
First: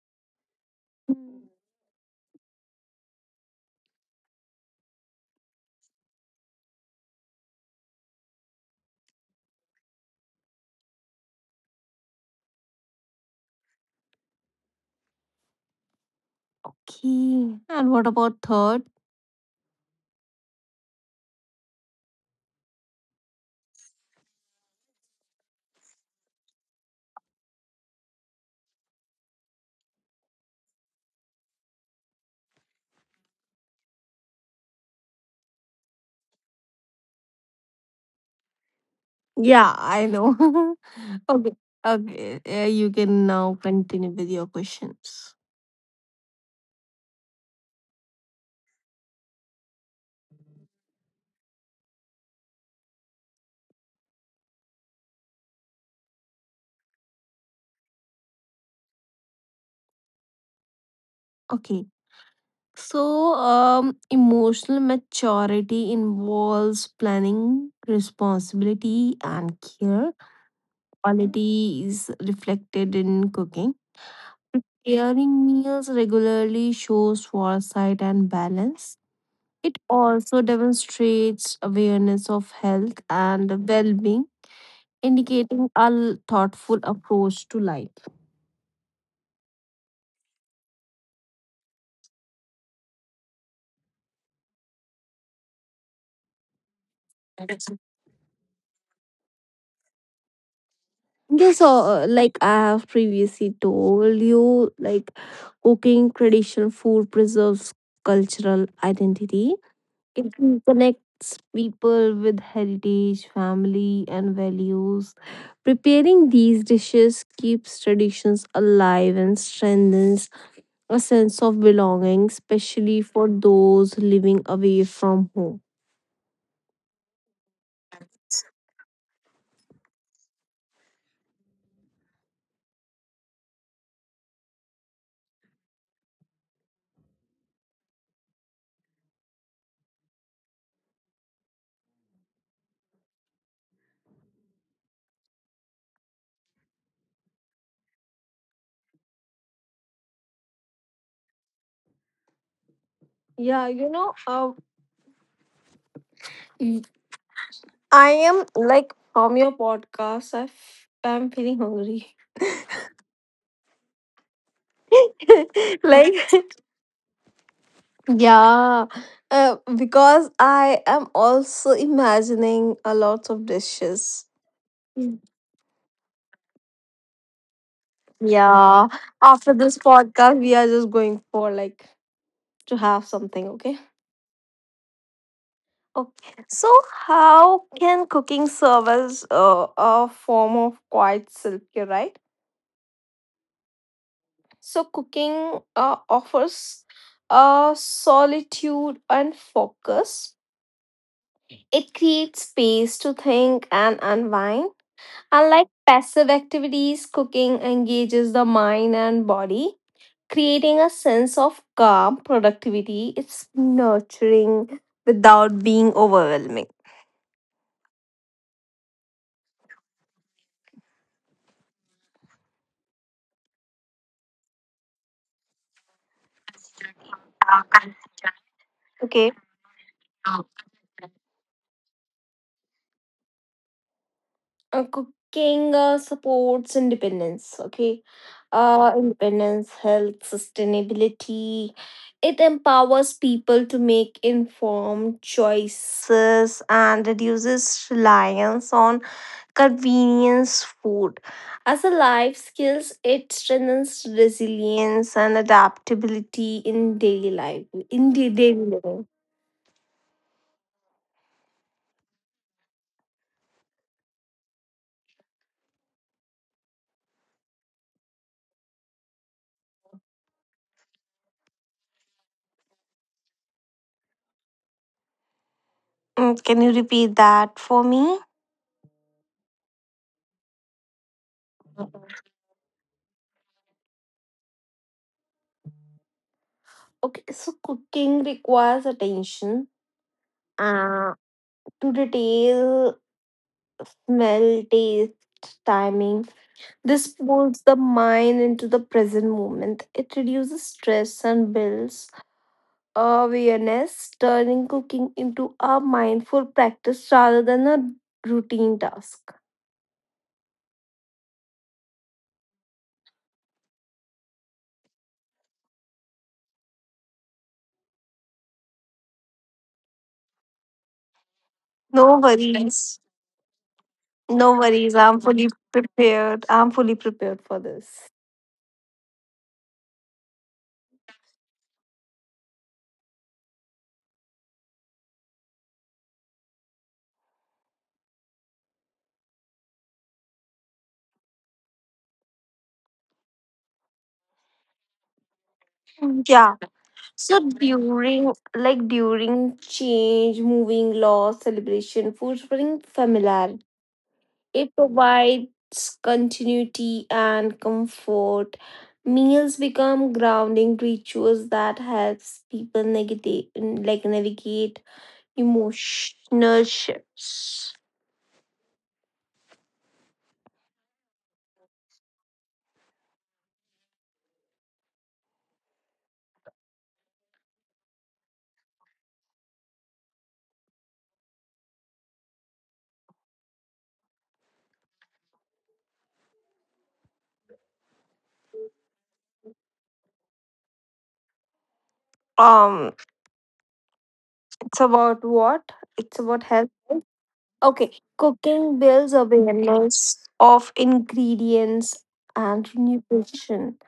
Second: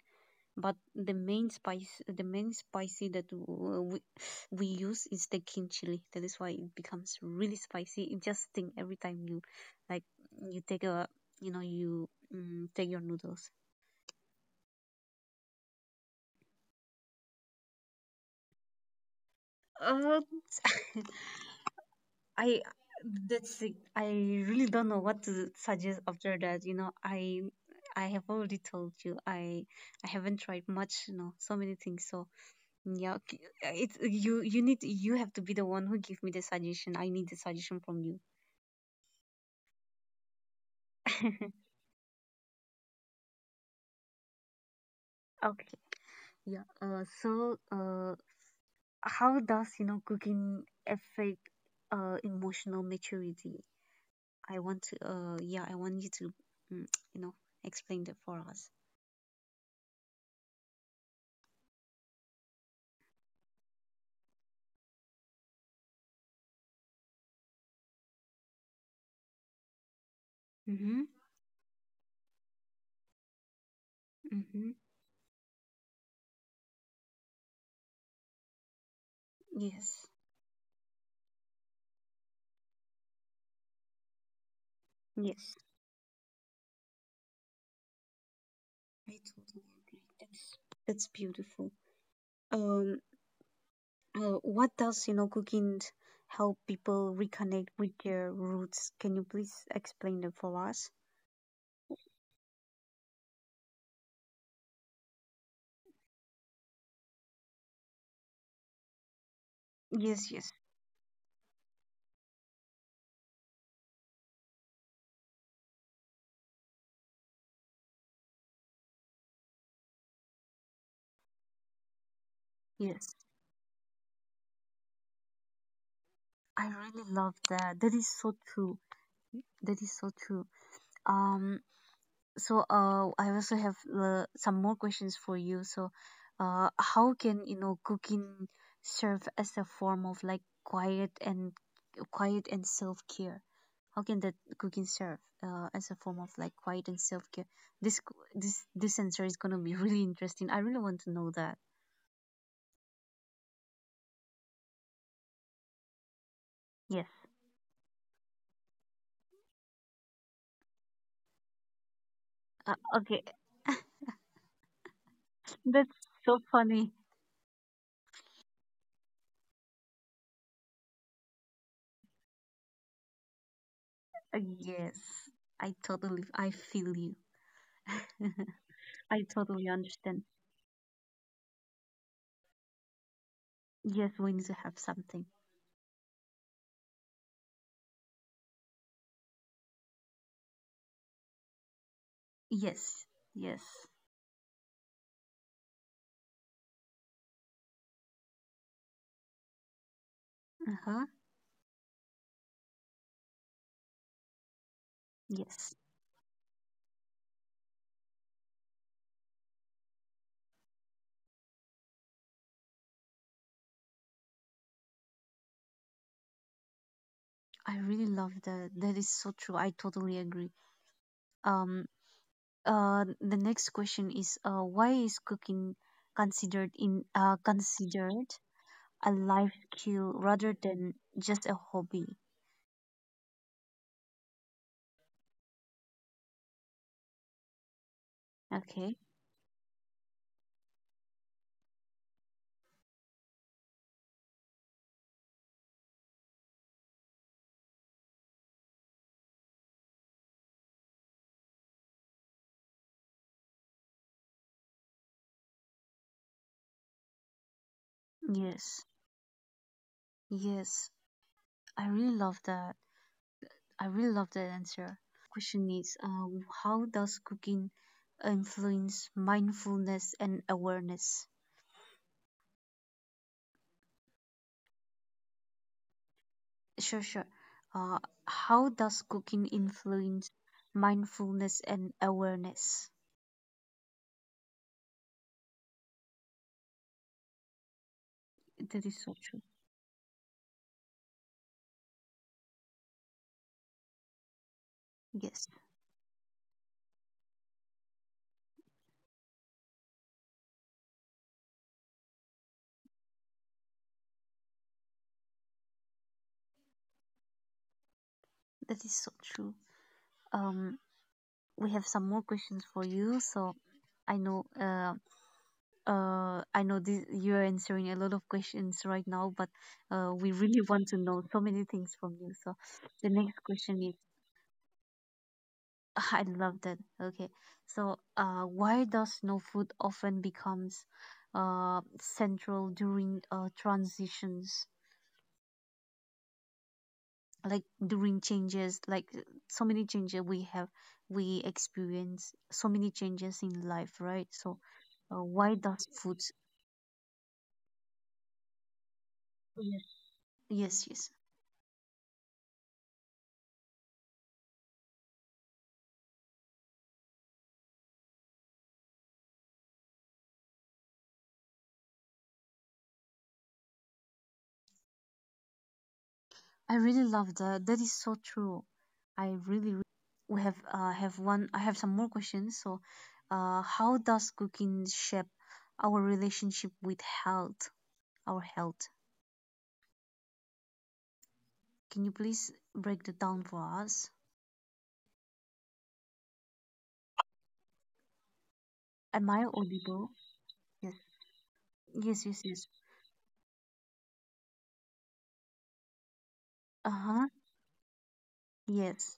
[SPEAKER 1] But the main spice, the main spicy that we, we use is the king chili. That is why it becomes really spicy. It just sting every time you, like, you take a, you know, you take your noodles.
[SPEAKER 2] Okay. And what about third?
[SPEAKER 1] Uh, I That's it. I Really don't know what to suggest after that. You know, I have already told you I haven't tried much, you know, so many things. So Yeah, it's you. You need. You have to be the one who give me the suggestion. I need the suggestion from you.
[SPEAKER 2] Yeah, I know. Okay. Okay. You can now continue with your questions.
[SPEAKER 1] Okay. Yeah. How does you know cooking affect emotional maturity? I want to. Yeah. I want you to, mm, you know, explain that for us.
[SPEAKER 2] Okay. So, emotional maturity involves planning, responsibility, and care.
[SPEAKER 1] Mm-hmm.
[SPEAKER 2] Quality is reflected in cooking.
[SPEAKER 1] Mm-hmm.
[SPEAKER 2] Preparing meals regularly shows foresight and balance. It
[SPEAKER 1] Yes.
[SPEAKER 2] also demonstrates awareness of health and well being,
[SPEAKER 1] Yes.
[SPEAKER 2] indicating a thoughtful approach to life.
[SPEAKER 1] I totally agree. That's beautiful. Um. What does, you know, cooking help people reconnect with their roots? Can you please explain them for us?
[SPEAKER 2] Yes, so, like I have previously told you, like cooking traditional food preserves cultural identity. It
[SPEAKER 1] Yes, yes,
[SPEAKER 2] mm. connects people with heritage, family, and values. Preparing these dishes keeps traditions alive and strengthens a sense of belonging, especially
[SPEAKER 1] yes.
[SPEAKER 2] for those living away from home.
[SPEAKER 1] I really love that. That is so true. That is so true. Um, I also have some more questions for you. So, how can you know cooking serve as a form of like quiet and self-care how can that cooking serve as a form of like quiet and self-care this this answer is gonna be really interesting I really want to know that
[SPEAKER 2] Yeah, you know, y-
[SPEAKER 1] yes
[SPEAKER 2] I am like from your podcast, I I'm feeling hungry.
[SPEAKER 1] okay that's
[SPEAKER 2] Like,
[SPEAKER 1] so funny
[SPEAKER 2] yeah, because I am also imagining a lot of dishes.
[SPEAKER 1] Yes
[SPEAKER 2] Mm.
[SPEAKER 1] I totally I feel you
[SPEAKER 2] Yeah,
[SPEAKER 1] I
[SPEAKER 2] after
[SPEAKER 1] totally
[SPEAKER 2] this
[SPEAKER 1] understand
[SPEAKER 2] podcast, we are just going for like to have something, okay?
[SPEAKER 1] yes we need to have something
[SPEAKER 2] Okay. So, how can cooking serve as a form of quiet self care, right?
[SPEAKER 1] yes yes
[SPEAKER 2] So, cooking offers solitude and focus.
[SPEAKER 1] uh-huh
[SPEAKER 2] It creates space to think and unwind. Unlike
[SPEAKER 1] yes
[SPEAKER 2] passive activities, cooking engages the mind and body, creating a sense of calm, productivity. It's nurturing without being overwhelming.
[SPEAKER 1] I really love that that is so true I totally agree um the next question is why is cooking considered a
[SPEAKER 2] Okay.
[SPEAKER 1] life skill rather than just a hobby
[SPEAKER 2] Cooking supports independence. Okay.
[SPEAKER 1] okay
[SPEAKER 2] Independence, health, sustainability. It empowers people to make informed choices and reduces reliance on convenience food. As a life skills, it strengthens resilience and adaptability in daily life. In the daily
[SPEAKER 1] yes
[SPEAKER 2] living.
[SPEAKER 1] yes I really love that I really love that answer question is how does cooking influence mindfulness and awareness
[SPEAKER 2] Mm, can you repeat that for me?
[SPEAKER 1] sure sure uh, how does cooking influence mindfulness and awareness
[SPEAKER 2] Okay, so cooking requires attention
[SPEAKER 1] that is so
[SPEAKER 2] uh,
[SPEAKER 1] true
[SPEAKER 2] to detail, smell, taste, timing. This
[SPEAKER 1] yes
[SPEAKER 2] pulls the mind into the present moment. It reduces stress and builds awareness, turning cooking into a mindful practice rather than a routine task.
[SPEAKER 1] That is so true. Um, we have some more questions for you. So I know, uh, I know this, you're answering a lot of questions right now, but we
[SPEAKER 2] No
[SPEAKER 1] really want to
[SPEAKER 2] worries.
[SPEAKER 1] know so many things from you. So
[SPEAKER 2] No worries.
[SPEAKER 1] the
[SPEAKER 2] I'm
[SPEAKER 1] next
[SPEAKER 2] fully
[SPEAKER 1] question is,
[SPEAKER 2] prepared. I'm fully prepared for this.
[SPEAKER 1] I love that. Okay, so why does no food often becomes central during transitions? Like during changes like so many changes we experience so many changes in life right so
[SPEAKER 2] Yeah. So
[SPEAKER 1] why does food
[SPEAKER 2] during like during change, moving, loss,
[SPEAKER 1] yes.
[SPEAKER 2] celebration, foods bring
[SPEAKER 1] Yes, yes,
[SPEAKER 2] familiarity. It provides continuity and comfort. Meals become grounding rituals that helps people negate like navigate emotional shifts.
[SPEAKER 1] I really love that. That is so true. i really re- we have one. I have some more questions. So how does cooking shape our relationship with health? Can you please break that down for us?
[SPEAKER 2] Um,
[SPEAKER 1] Am I audible?
[SPEAKER 2] it's about
[SPEAKER 1] Yes,
[SPEAKER 2] what? It's about
[SPEAKER 1] yes,
[SPEAKER 2] health,
[SPEAKER 1] yes.
[SPEAKER 2] right?
[SPEAKER 1] Yes.
[SPEAKER 2] Okay, cooking builds awareness of
[SPEAKER 1] Uh-huh.
[SPEAKER 2] ingredients and nutrition.
[SPEAKER 1] Yes.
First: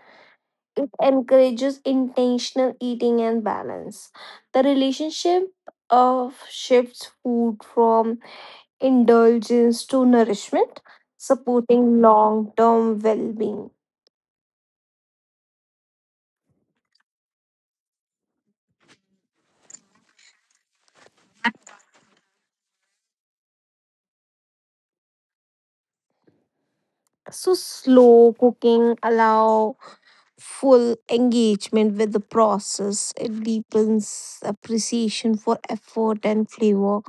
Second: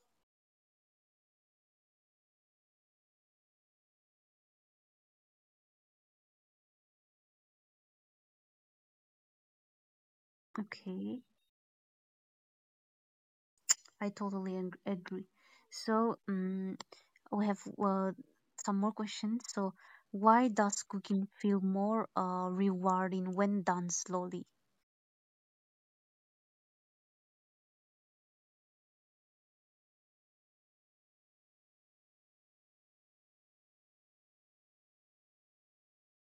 [SPEAKER 2] It encourages intentional eating and balance. The relationship of shifts food from indulgence to nourishment,
[SPEAKER 1] Okay,
[SPEAKER 2] supporting long-term well-being.
[SPEAKER 1] I totally agree. So, we have some more questions. So, why does cooking feel more rewarding when done slowly?
[SPEAKER 2] So slow cooking allow full engagement with the process. It deepens appreciation for effort and flavor.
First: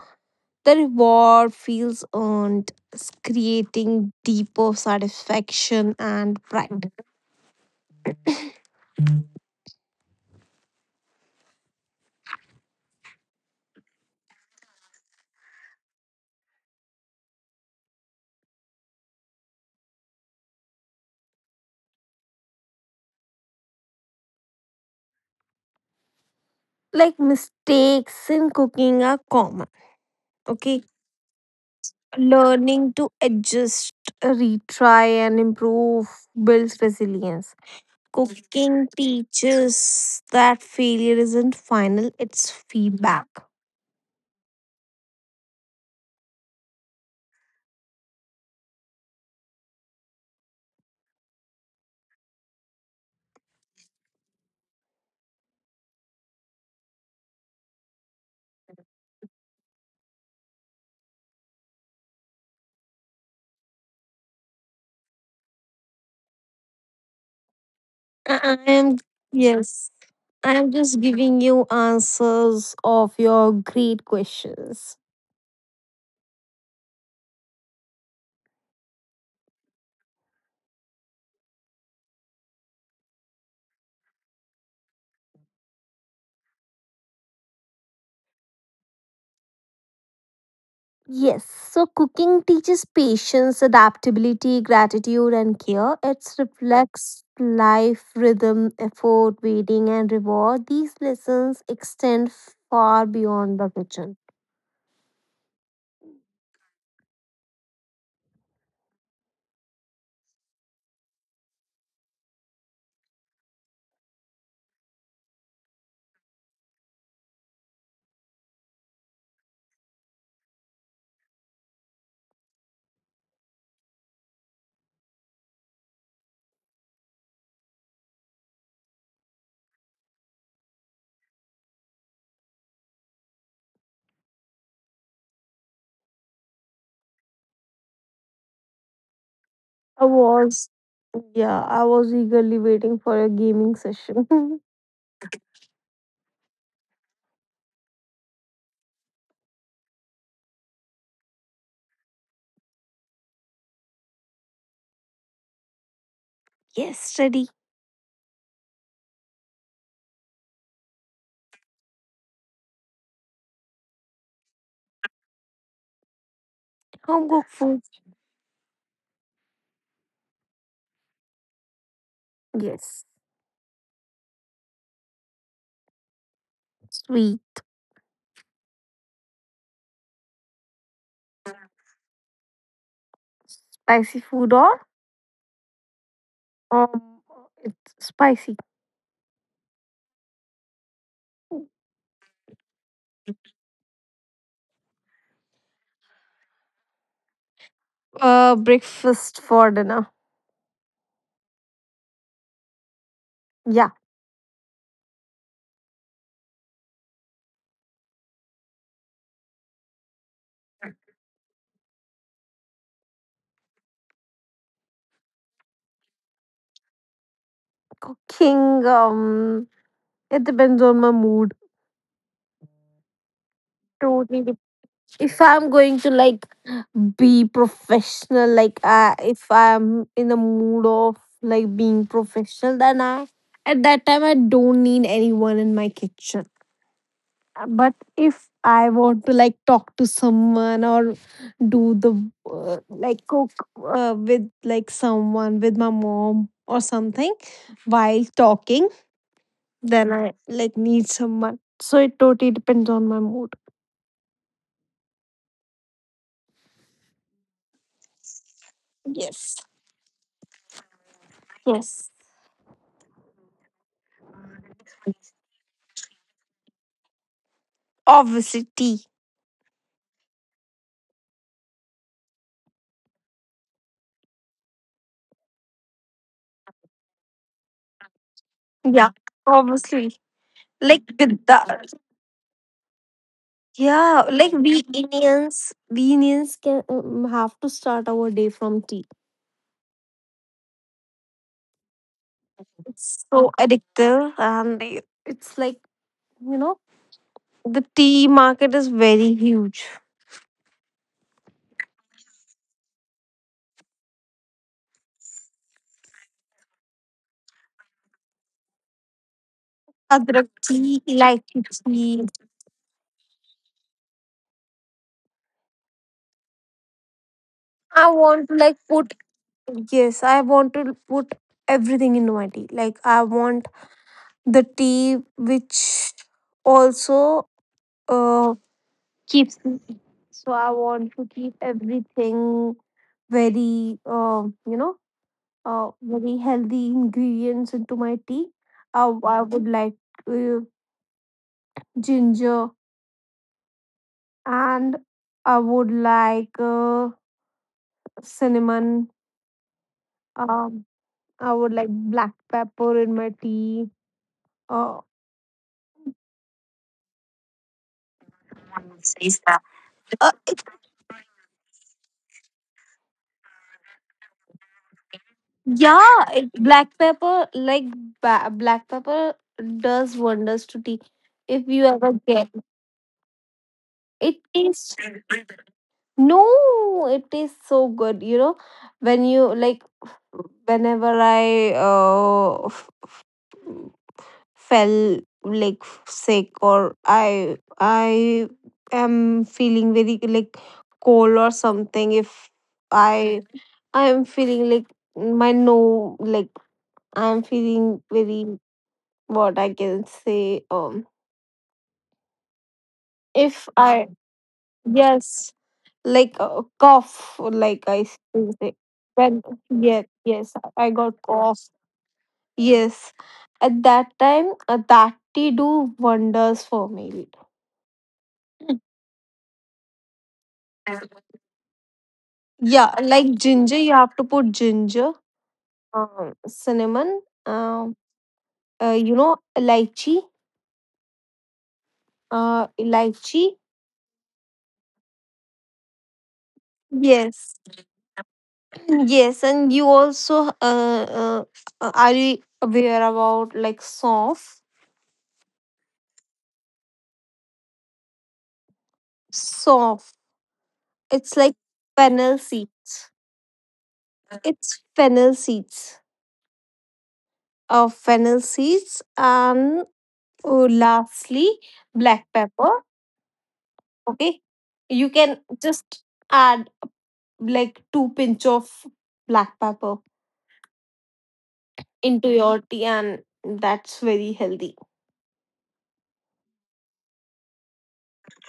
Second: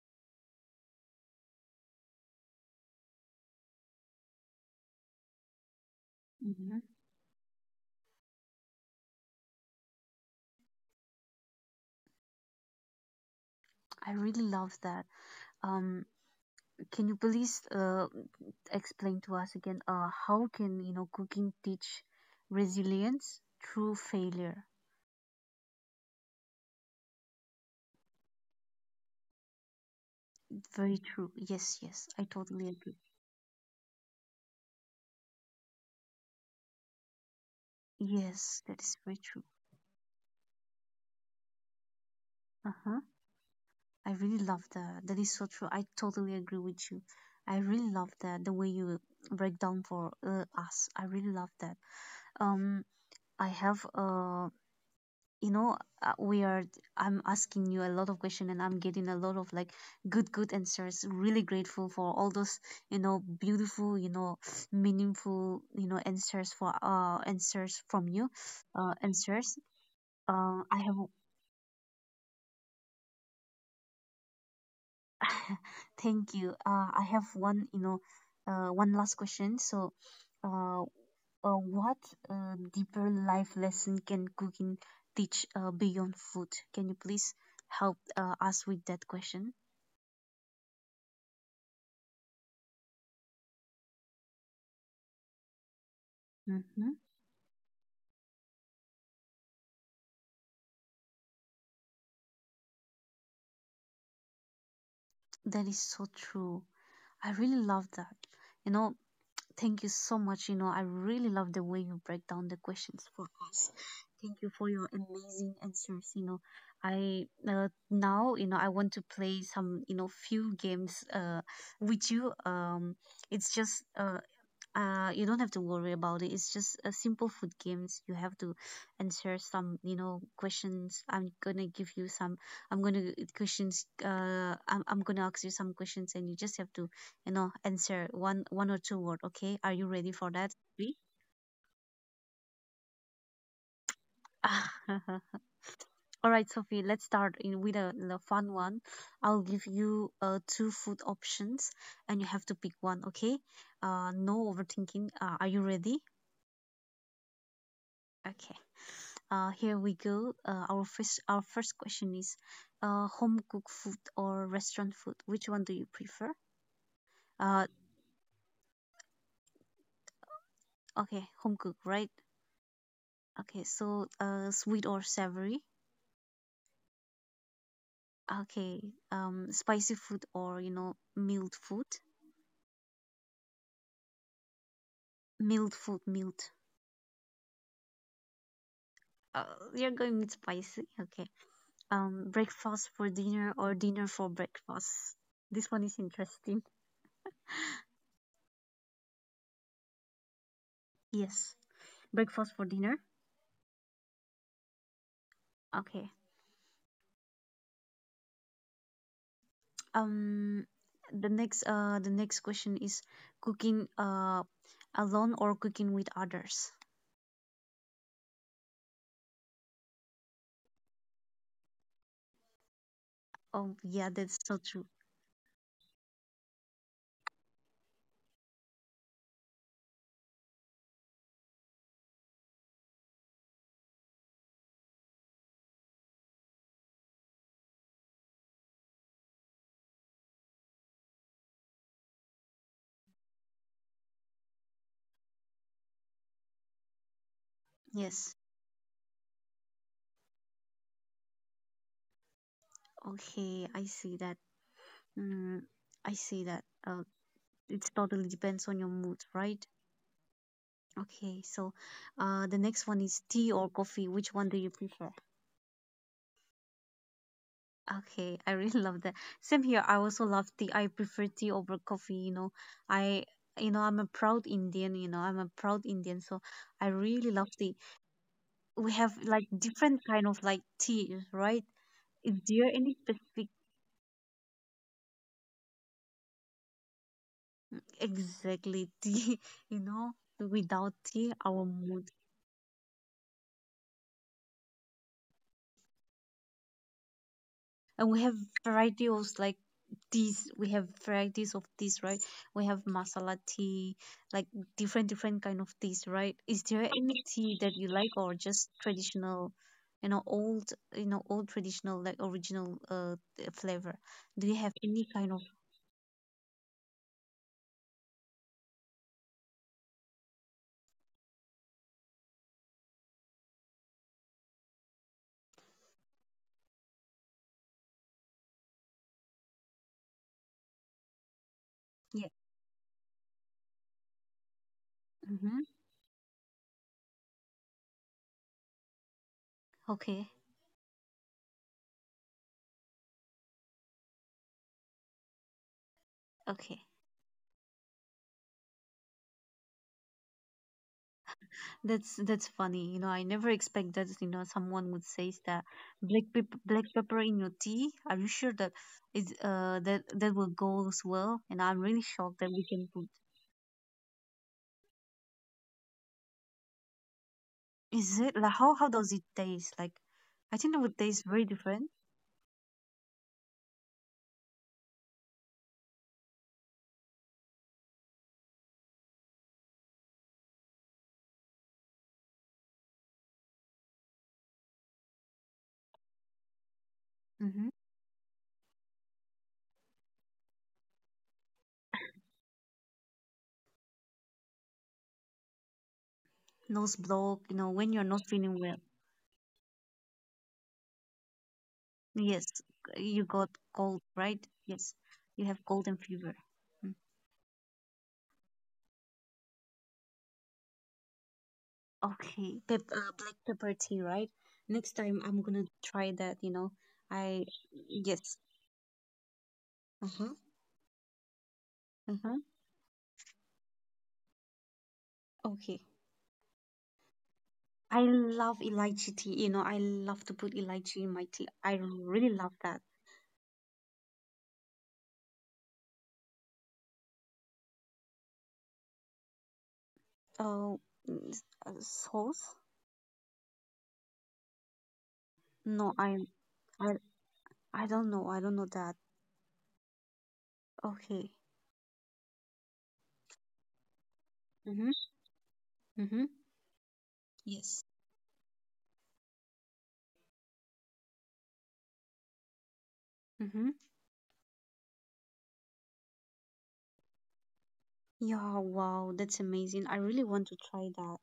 [SPEAKER 2] The reward feels earned, creating deeper satisfaction and
[SPEAKER 1] Hmm.
[SPEAKER 2] pride.
[SPEAKER 1] I really love that. Um, can you please explain to us again how can cooking teach resilience through failure?
[SPEAKER 2] Like mistakes in cooking are common, okay?
[SPEAKER 1] Very true. Yes, yes, I totally
[SPEAKER 2] Learning
[SPEAKER 1] agree.
[SPEAKER 2] to adjust, retry, and improve builds resilience.
[SPEAKER 1] Yes, that
[SPEAKER 2] Cooking
[SPEAKER 1] is very true.
[SPEAKER 2] teaches that failure isn't final, it's
[SPEAKER 1] Uh-huh.
[SPEAKER 2] feedback.
[SPEAKER 1] I really love that. That is so true. I totally agree with you. I really love that, the way you break down for us. I really love that. Um, I have you know, we are. I'm asking you a lot of questions, and I'm getting a lot of like good, good answers. Really grateful for all those, beautiful, meaningful, answers for answers from you,
[SPEAKER 2] I
[SPEAKER 1] uh
[SPEAKER 2] am
[SPEAKER 1] answers.
[SPEAKER 2] yes. I am
[SPEAKER 1] I have
[SPEAKER 2] just giving you answers of your great questions.
[SPEAKER 1] Thank you. I have one, one last question. So, uh, what deeper life lesson can cooking teach beyond food? Can you please help us with that question?
[SPEAKER 2] Yes, so cooking teaches patience, adaptability, gratitude, and care. It
[SPEAKER 1] Mm-hmm.
[SPEAKER 2] reflects life, rhythm, effort, waiting, and reward. These lessons extend far beyond the kitchen.
[SPEAKER 1] That is so true. I really love that. You know, thank you so much. You know, I really love the way you break down the questions for us. Thank you for your amazing answers. You know, I now, you know, I want to play some, you know, few games with you. It's just you don't have to worry about it. It's just a simple food games. You have to answer some, you know, questions. I'm gonna give you some I'm gonna ask you some questions, and you just have to, you know, answer one or two word, okay? Are you
[SPEAKER 2] I
[SPEAKER 1] ready for that?
[SPEAKER 2] was,
[SPEAKER 1] Me?
[SPEAKER 2] yeah, I was eagerly waiting for a gaming session.
[SPEAKER 1] All right, Sophie, let's start in with the fun one. I'll give you two food options, and you have to pick one, okay? No overthinking. Are you ready?
[SPEAKER 2] Yes, ready.
[SPEAKER 1] Okay. Here we go. Our first question is, home cooked food or restaurant food? Which one do you prefer?
[SPEAKER 2] Home cooked
[SPEAKER 1] Uh,
[SPEAKER 2] food.
[SPEAKER 1] okay, home cook, right?
[SPEAKER 2] Yes,
[SPEAKER 1] Okay, so sweet or savory?
[SPEAKER 2] sweet,
[SPEAKER 1] Okay, spicy food or, you know, mild food?
[SPEAKER 2] spicy food or
[SPEAKER 1] Mild food, mild.
[SPEAKER 2] um, it's spicy.
[SPEAKER 1] Uh, you're going with spicy. Okay. Breakfast for dinner or dinner for breakfast? This one is interesting.
[SPEAKER 2] Breakfast for dinner.
[SPEAKER 1] Yes, breakfast for dinner.
[SPEAKER 2] Yeah,
[SPEAKER 1] Okay. Um, the next question is cooking alone or cooking with others.
[SPEAKER 2] cooking. It depends on my mood.
[SPEAKER 1] Oh yeah,
[SPEAKER 2] Totally
[SPEAKER 1] that's so true.
[SPEAKER 2] if I'm going to like be professional, like if I'm in the mood of like being professional, then I at that time I don't need anyone in my kitchen. But if I want to like talk to someone or do the like cook with like someone with my mom or something while talking,
[SPEAKER 1] Yes.
[SPEAKER 2] then I like need someone. So it totally depends on my mood.
[SPEAKER 1] Okay, I see that. Mm, I see that.
[SPEAKER 2] Yes.
[SPEAKER 1] It totally depends on your mood, right?
[SPEAKER 2] Yes.
[SPEAKER 1] Okay, so the next one is tea or coffee. Which one do you prefer?
[SPEAKER 2] Obviously, tea.
[SPEAKER 1] Okay, I really love that. Same here. I also love tea. I prefer tea over coffee, you know. I I'm a proud Indian, you know. I'm a proud Indian, so I
[SPEAKER 2] Yeah,
[SPEAKER 1] really love tea.
[SPEAKER 2] obviously.
[SPEAKER 1] We have
[SPEAKER 2] Like
[SPEAKER 1] like
[SPEAKER 2] with
[SPEAKER 1] different
[SPEAKER 2] the,
[SPEAKER 1] kind of like tea, right? Is
[SPEAKER 2] yeah,
[SPEAKER 1] there
[SPEAKER 2] like
[SPEAKER 1] any
[SPEAKER 2] we
[SPEAKER 1] specific
[SPEAKER 2] Indians, we Indians can have to start our day from tea.
[SPEAKER 1] exactly tea, you know? Without tea,
[SPEAKER 2] It's
[SPEAKER 1] our
[SPEAKER 2] so
[SPEAKER 1] mood.
[SPEAKER 2] addictive, and it's like you know the tea market is very huge.
[SPEAKER 1] And we have variety of like teas. We have varieties of teas, right? We have masala tea, like different kind of teas, right? Is there any tea that you like,
[SPEAKER 2] Adrak
[SPEAKER 1] or
[SPEAKER 2] tea,
[SPEAKER 1] just
[SPEAKER 2] ilaiki tea.
[SPEAKER 1] traditional, you know, old, you know, old traditional, like original flavor? Do you have any kind of
[SPEAKER 2] I want to like put yes, I want to put everything into my tea. Like I want the tea which also uh, keeps me- so I want to keep everything very you know
[SPEAKER 1] yeah?
[SPEAKER 2] very healthy ingredients into my tea.
[SPEAKER 1] Mm-hmm.
[SPEAKER 2] i, I would like uh, ginger
[SPEAKER 1] Okay.
[SPEAKER 2] and I would like cinnamon,
[SPEAKER 1] Okay.
[SPEAKER 2] um, I would like black pepper in my tea. uh,
[SPEAKER 1] That's funny. You know, I never expected, you know, someone would say that black pepper in your tea. Are you sure that is that that will go as well? And I'm really shocked that
[SPEAKER 2] Yeah,
[SPEAKER 1] we
[SPEAKER 2] it,
[SPEAKER 1] can put.
[SPEAKER 2] black pepper, like black pepper, does wonders to tea. If you
[SPEAKER 1] Is it
[SPEAKER 2] ever
[SPEAKER 1] like
[SPEAKER 2] get
[SPEAKER 1] how does it taste? Like, I
[SPEAKER 2] it
[SPEAKER 1] think it would
[SPEAKER 2] tastes
[SPEAKER 1] taste very different.
[SPEAKER 2] no, it tastes so good. You know, when you like, whenever I fell like sick or I am feeling very like cold or
[SPEAKER 1] Mhm.
[SPEAKER 2] something. If I I am feeling like my no like I am feeling very what I can say.
[SPEAKER 1] Nose block, you know, when you're not feeling well.
[SPEAKER 2] If I yes, like a cough,
[SPEAKER 1] Yes,
[SPEAKER 2] like I
[SPEAKER 1] you
[SPEAKER 2] can
[SPEAKER 1] got
[SPEAKER 2] say
[SPEAKER 1] cold,
[SPEAKER 2] when
[SPEAKER 1] right?
[SPEAKER 2] yes,
[SPEAKER 1] Yes,
[SPEAKER 2] yes,
[SPEAKER 1] you have
[SPEAKER 2] I
[SPEAKER 1] cold
[SPEAKER 2] got
[SPEAKER 1] and fever.
[SPEAKER 2] cough.
[SPEAKER 1] Mm.
[SPEAKER 2] Yes, at that time, that tea do wonders for me.
[SPEAKER 1] Okay, Pep black pepper tea, right? Next time I'm gonna try that, you know.
[SPEAKER 2] Yeah,
[SPEAKER 1] I,
[SPEAKER 2] like ginger,
[SPEAKER 1] yes.
[SPEAKER 2] you have to put ginger,
[SPEAKER 1] Uh-huh.
[SPEAKER 2] cinnamon,
[SPEAKER 1] Uh-huh.
[SPEAKER 2] um, you know, lychee,
[SPEAKER 1] Okay. I
[SPEAKER 2] lychee.
[SPEAKER 1] love elaichi tea, you know, I love to put elaichi in my tea. I
[SPEAKER 2] Yes,
[SPEAKER 1] really love that.
[SPEAKER 2] yes, and you also are you aware about like soft
[SPEAKER 1] Oh, mm, sauce?
[SPEAKER 2] soft? It's
[SPEAKER 1] No,
[SPEAKER 2] like
[SPEAKER 1] I,
[SPEAKER 2] fennel
[SPEAKER 1] I,
[SPEAKER 2] seeds.
[SPEAKER 1] I don't know. I don't know that.
[SPEAKER 2] It's fennel seeds.
[SPEAKER 1] Okay.
[SPEAKER 2] Fennel seeds and
[SPEAKER 1] Mm-hmm.
[SPEAKER 2] lastly black
[SPEAKER 1] Mm-hmm.
[SPEAKER 2] pepper.
[SPEAKER 1] Yes.
[SPEAKER 2] Okay, you can just add like two pinch of black pepper
[SPEAKER 1] Mm-hmm.
[SPEAKER 2] into your tea, and that's very healthy.
[SPEAKER 1] Yeah, wow, that's amazing. I really want to try that.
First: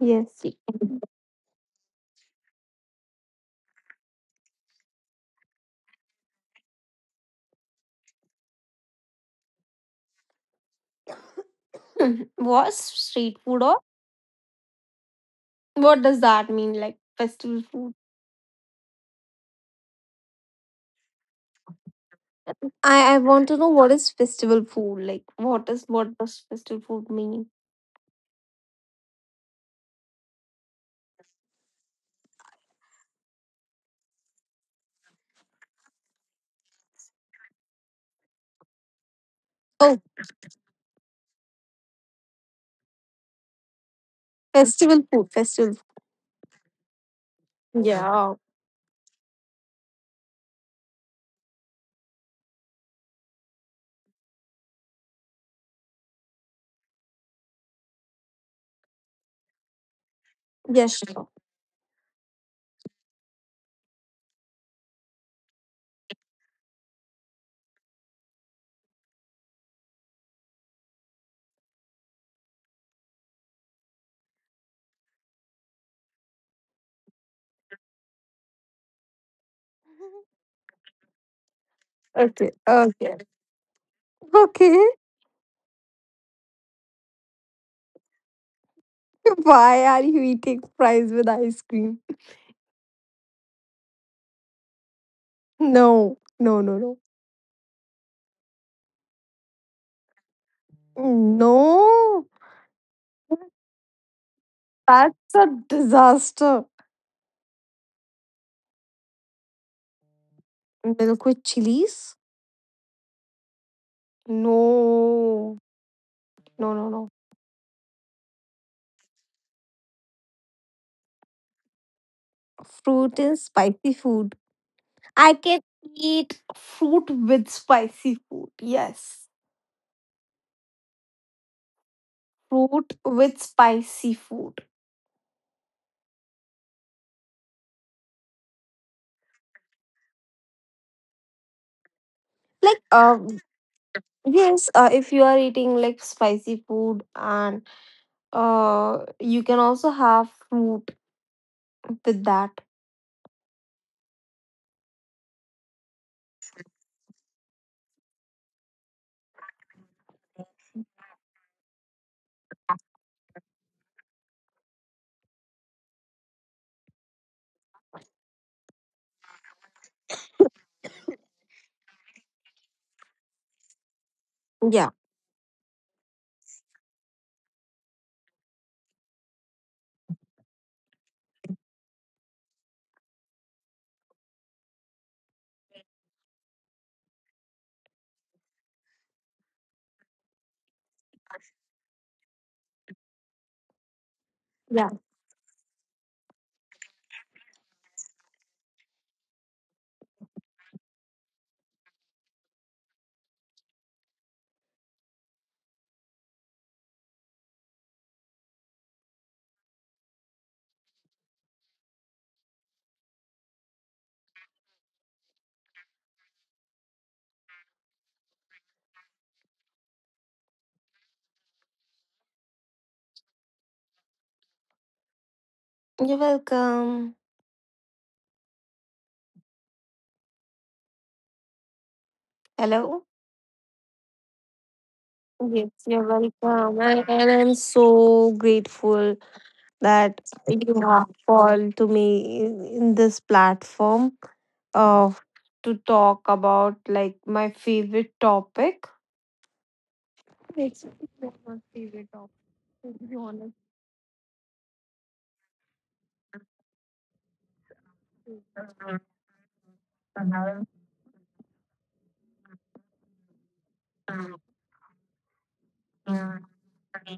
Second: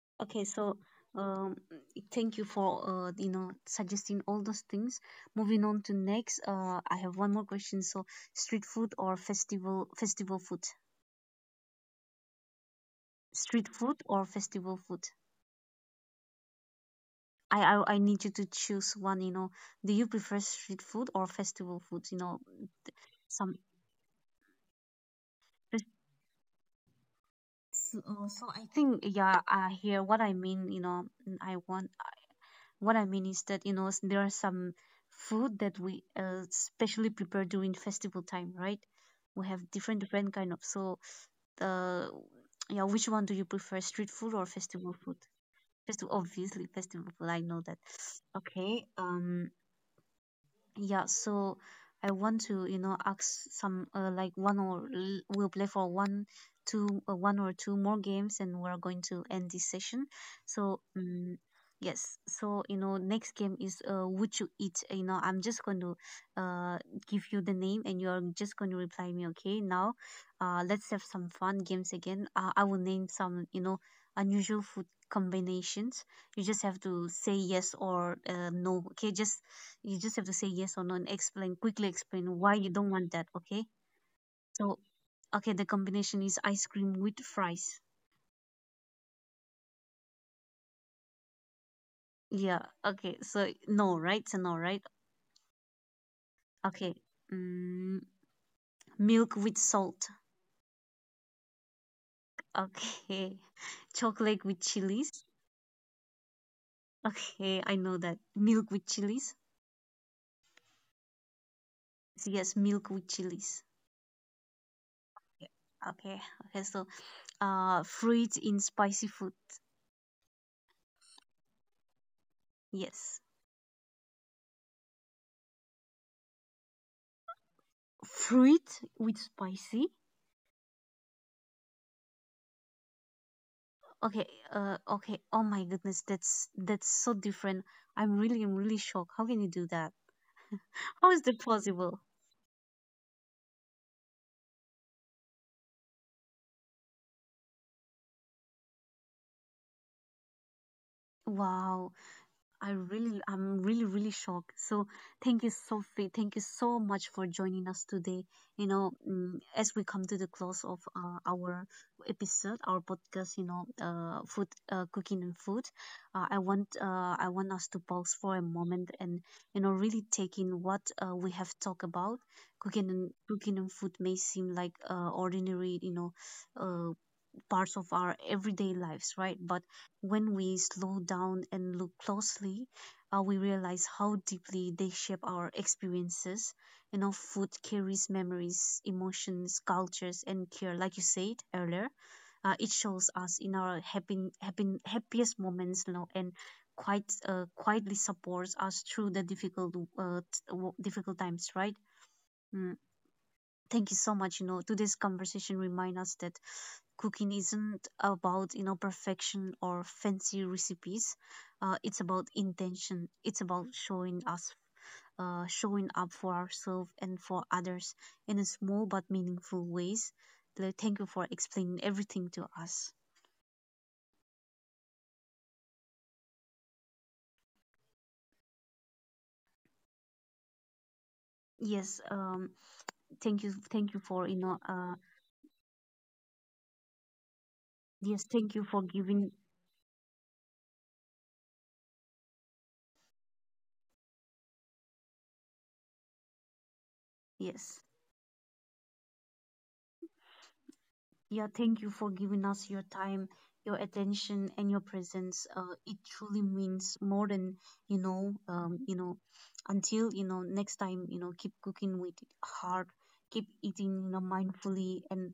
[SPEAKER 2] Yes.
[SPEAKER 1] Okay, so um thank you for uh, you know, suggesting all those things. Moving on to next, uh, I have one more question. So street food or festival food?
[SPEAKER 2] Hmm, was street food or
[SPEAKER 1] Street food or festival food?
[SPEAKER 2] what does that mean? Like festival food?
[SPEAKER 1] I need you to choose one, you know. Do you prefer street food or festival food? You know,
[SPEAKER 2] I want to know
[SPEAKER 1] some
[SPEAKER 2] what is festival food? Like what is
[SPEAKER 1] fes-
[SPEAKER 2] what does festival food mean?
[SPEAKER 1] so, so I think yeah, I hear what I mean, you know, I want what I mean is that, you know, there are some food that we specially prepare during festival time, right? We have
[SPEAKER 2] Oh,
[SPEAKER 1] different kind of so uh yeah, which one do you prefer, street food or
[SPEAKER 2] festival
[SPEAKER 1] festival
[SPEAKER 2] food,
[SPEAKER 1] food?
[SPEAKER 2] festival
[SPEAKER 1] Festival, obviously festival food. I know
[SPEAKER 2] food.
[SPEAKER 1] that.
[SPEAKER 2] Yeah.
[SPEAKER 1] Okay. Yeah, so I want to, you know, ask some like we'll play for one or two more games, and we're going to end this session.
[SPEAKER 2] Yeah,
[SPEAKER 1] So,
[SPEAKER 2] sure.
[SPEAKER 1] yes, so you know, next game is, would you eat? You know, I'm just going to uh give you the name, and you're just going to reply me. Okay, now, let's have some fun games again. I will name some, you know, unusual food combinations. You just have to say yes or no, okay? Just you just have to say yes or no and explain quickly,
[SPEAKER 2] Okay.
[SPEAKER 1] explain why you don't
[SPEAKER 2] Okay.
[SPEAKER 1] want that, okay?
[SPEAKER 2] Okay.
[SPEAKER 1] So okay, the combination is ice cream with fries.
[SPEAKER 2] Why are you eating fries with ice cream?
[SPEAKER 1] Yeah, okay, so no, right? So no, right?
[SPEAKER 2] No. No, no, no.
[SPEAKER 1] Okay. Mm, milk with salt.
[SPEAKER 2] No.
[SPEAKER 1] Okay. Chocolate with
[SPEAKER 2] That's a
[SPEAKER 1] chilies.
[SPEAKER 2] disaster.
[SPEAKER 1] Okay, I know that. Milk with chilies?
[SPEAKER 2] Milk with chilies?
[SPEAKER 1] Yes, milk with chilies.
[SPEAKER 2] No.
[SPEAKER 1] Yeah.
[SPEAKER 2] No, no, no.
[SPEAKER 1] Okay. Okay, so uh, fruit in spicy food?
[SPEAKER 2] Fruit and spicy food.
[SPEAKER 1] Yes,
[SPEAKER 2] I can eat fruit with spicy food. Yes.
[SPEAKER 1] fruit with spicy.
[SPEAKER 2] Fruit with spicy food.
[SPEAKER 1] Okay. Uh okay, oh my goodness, that's so different. I'm really, I'm really shocked. How can you do that?
[SPEAKER 2] Like
[SPEAKER 1] How is that possible?
[SPEAKER 2] yes, if you are eating like spicy food and Uh, you can also have fruit with that.
[SPEAKER 1] Wow. I really, I'm really, really shocked. So, thank you, Sophie. Thank you so much for joining us today. You know, mm, as we come to the close of our episode, our podcast, you know, food, cooking and food, I want us to pause for a moment and, you know, really take in what we have talked about.
[SPEAKER 2] Yeah.
[SPEAKER 1] Cooking and food may seem like ordinary, you know, uh, parts of our everyday lives, right? But when we slow down and look closely, we realize how deeply they shape our experiences. You know, food carries memories, emotions, cultures, and care, like you said earlier. It
[SPEAKER 2] Yeah.
[SPEAKER 1] shows us in our happiest moments, you know, and quite quietly supports us through the difficult, difficult times, right? Hmm. Thank you so much. You know, today's conversation reminds us that cooking isn't about, you know, perfection or fancy recipes. It's about intention. It's about showing us, showing up for ourselves and for others in a small but meaningful ways. Like, thank you for explaining everything to us.
[SPEAKER 2] You're welcome. Hello.
[SPEAKER 1] Yes. Thank you.
[SPEAKER 2] Yes,
[SPEAKER 1] Thank you
[SPEAKER 2] you're
[SPEAKER 1] for you know.
[SPEAKER 2] welcome. And I'm so grateful that
[SPEAKER 1] Yes. Thank you
[SPEAKER 2] you
[SPEAKER 1] for
[SPEAKER 2] have
[SPEAKER 1] giving.
[SPEAKER 2] called to me in this platform uh, to talk about like my favorite topic.
[SPEAKER 1] Yes.
[SPEAKER 2] It's not my favorite topic, to be
[SPEAKER 1] Yeah,
[SPEAKER 2] honest.
[SPEAKER 1] thank you for giving us your time, your attention, and your presence. It truly means more than you know. You know, until you know next time, you know, keep cooking with heart, keep eating, you know, mindfully, and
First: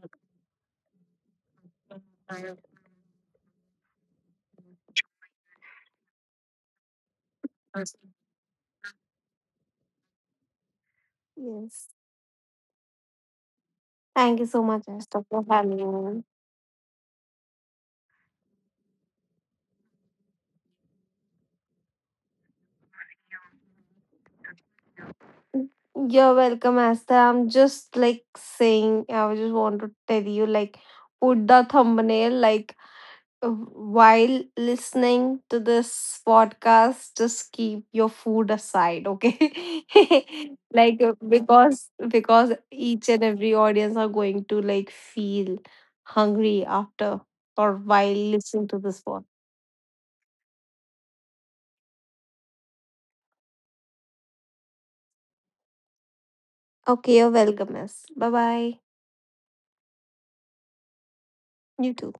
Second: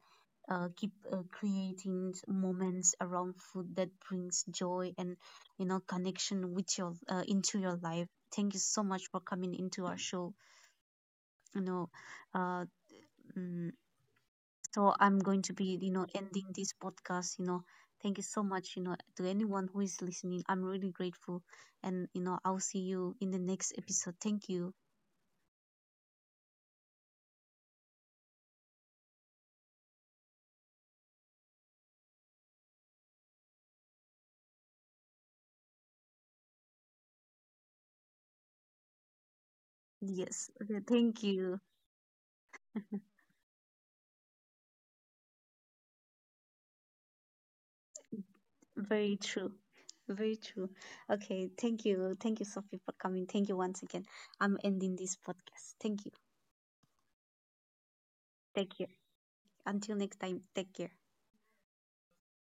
[SPEAKER 1] keep creating moments around food that brings joy and, you know, connection with your into your life. Thank you so much for coming into our show. You know,
[SPEAKER 2] Yes.
[SPEAKER 1] uh, mm,
[SPEAKER 2] Thank you so
[SPEAKER 1] so
[SPEAKER 2] much,
[SPEAKER 1] I'm
[SPEAKER 2] Asta,
[SPEAKER 1] going to
[SPEAKER 2] for
[SPEAKER 1] be, you
[SPEAKER 2] having
[SPEAKER 1] know,
[SPEAKER 2] me.
[SPEAKER 1] ending this podcast. You know, thank you so much, you know, to anyone who is listening. I'm really grateful. And, you know, I'll see you in the next episode. Thank you.
[SPEAKER 2] You're welcome, Asta. I'm just like saying, I just want to tell you, like, put the thumbnail, like, while listening to this podcast just keep your food aside okay
[SPEAKER 1] Yes. Okay.
[SPEAKER 2] like
[SPEAKER 1] Thank you.
[SPEAKER 2] because each and every audience are going to like feel hungry after or while listening to
[SPEAKER 1] Very
[SPEAKER 2] this pod.
[SPEAKER 1] true. Very true. Okay. Thank you. Thank you, Sophie, for coming. Thank you once again. I'm ending this podcast. Thank you.
[SPEAKER 2] Okay, you're welcome miss, bye
[SPEAKER 1] Take care.
[SPEAKER 2] bye.
[SPEAKER 1] Until next time, take care.
[SPEAKER 2] You too.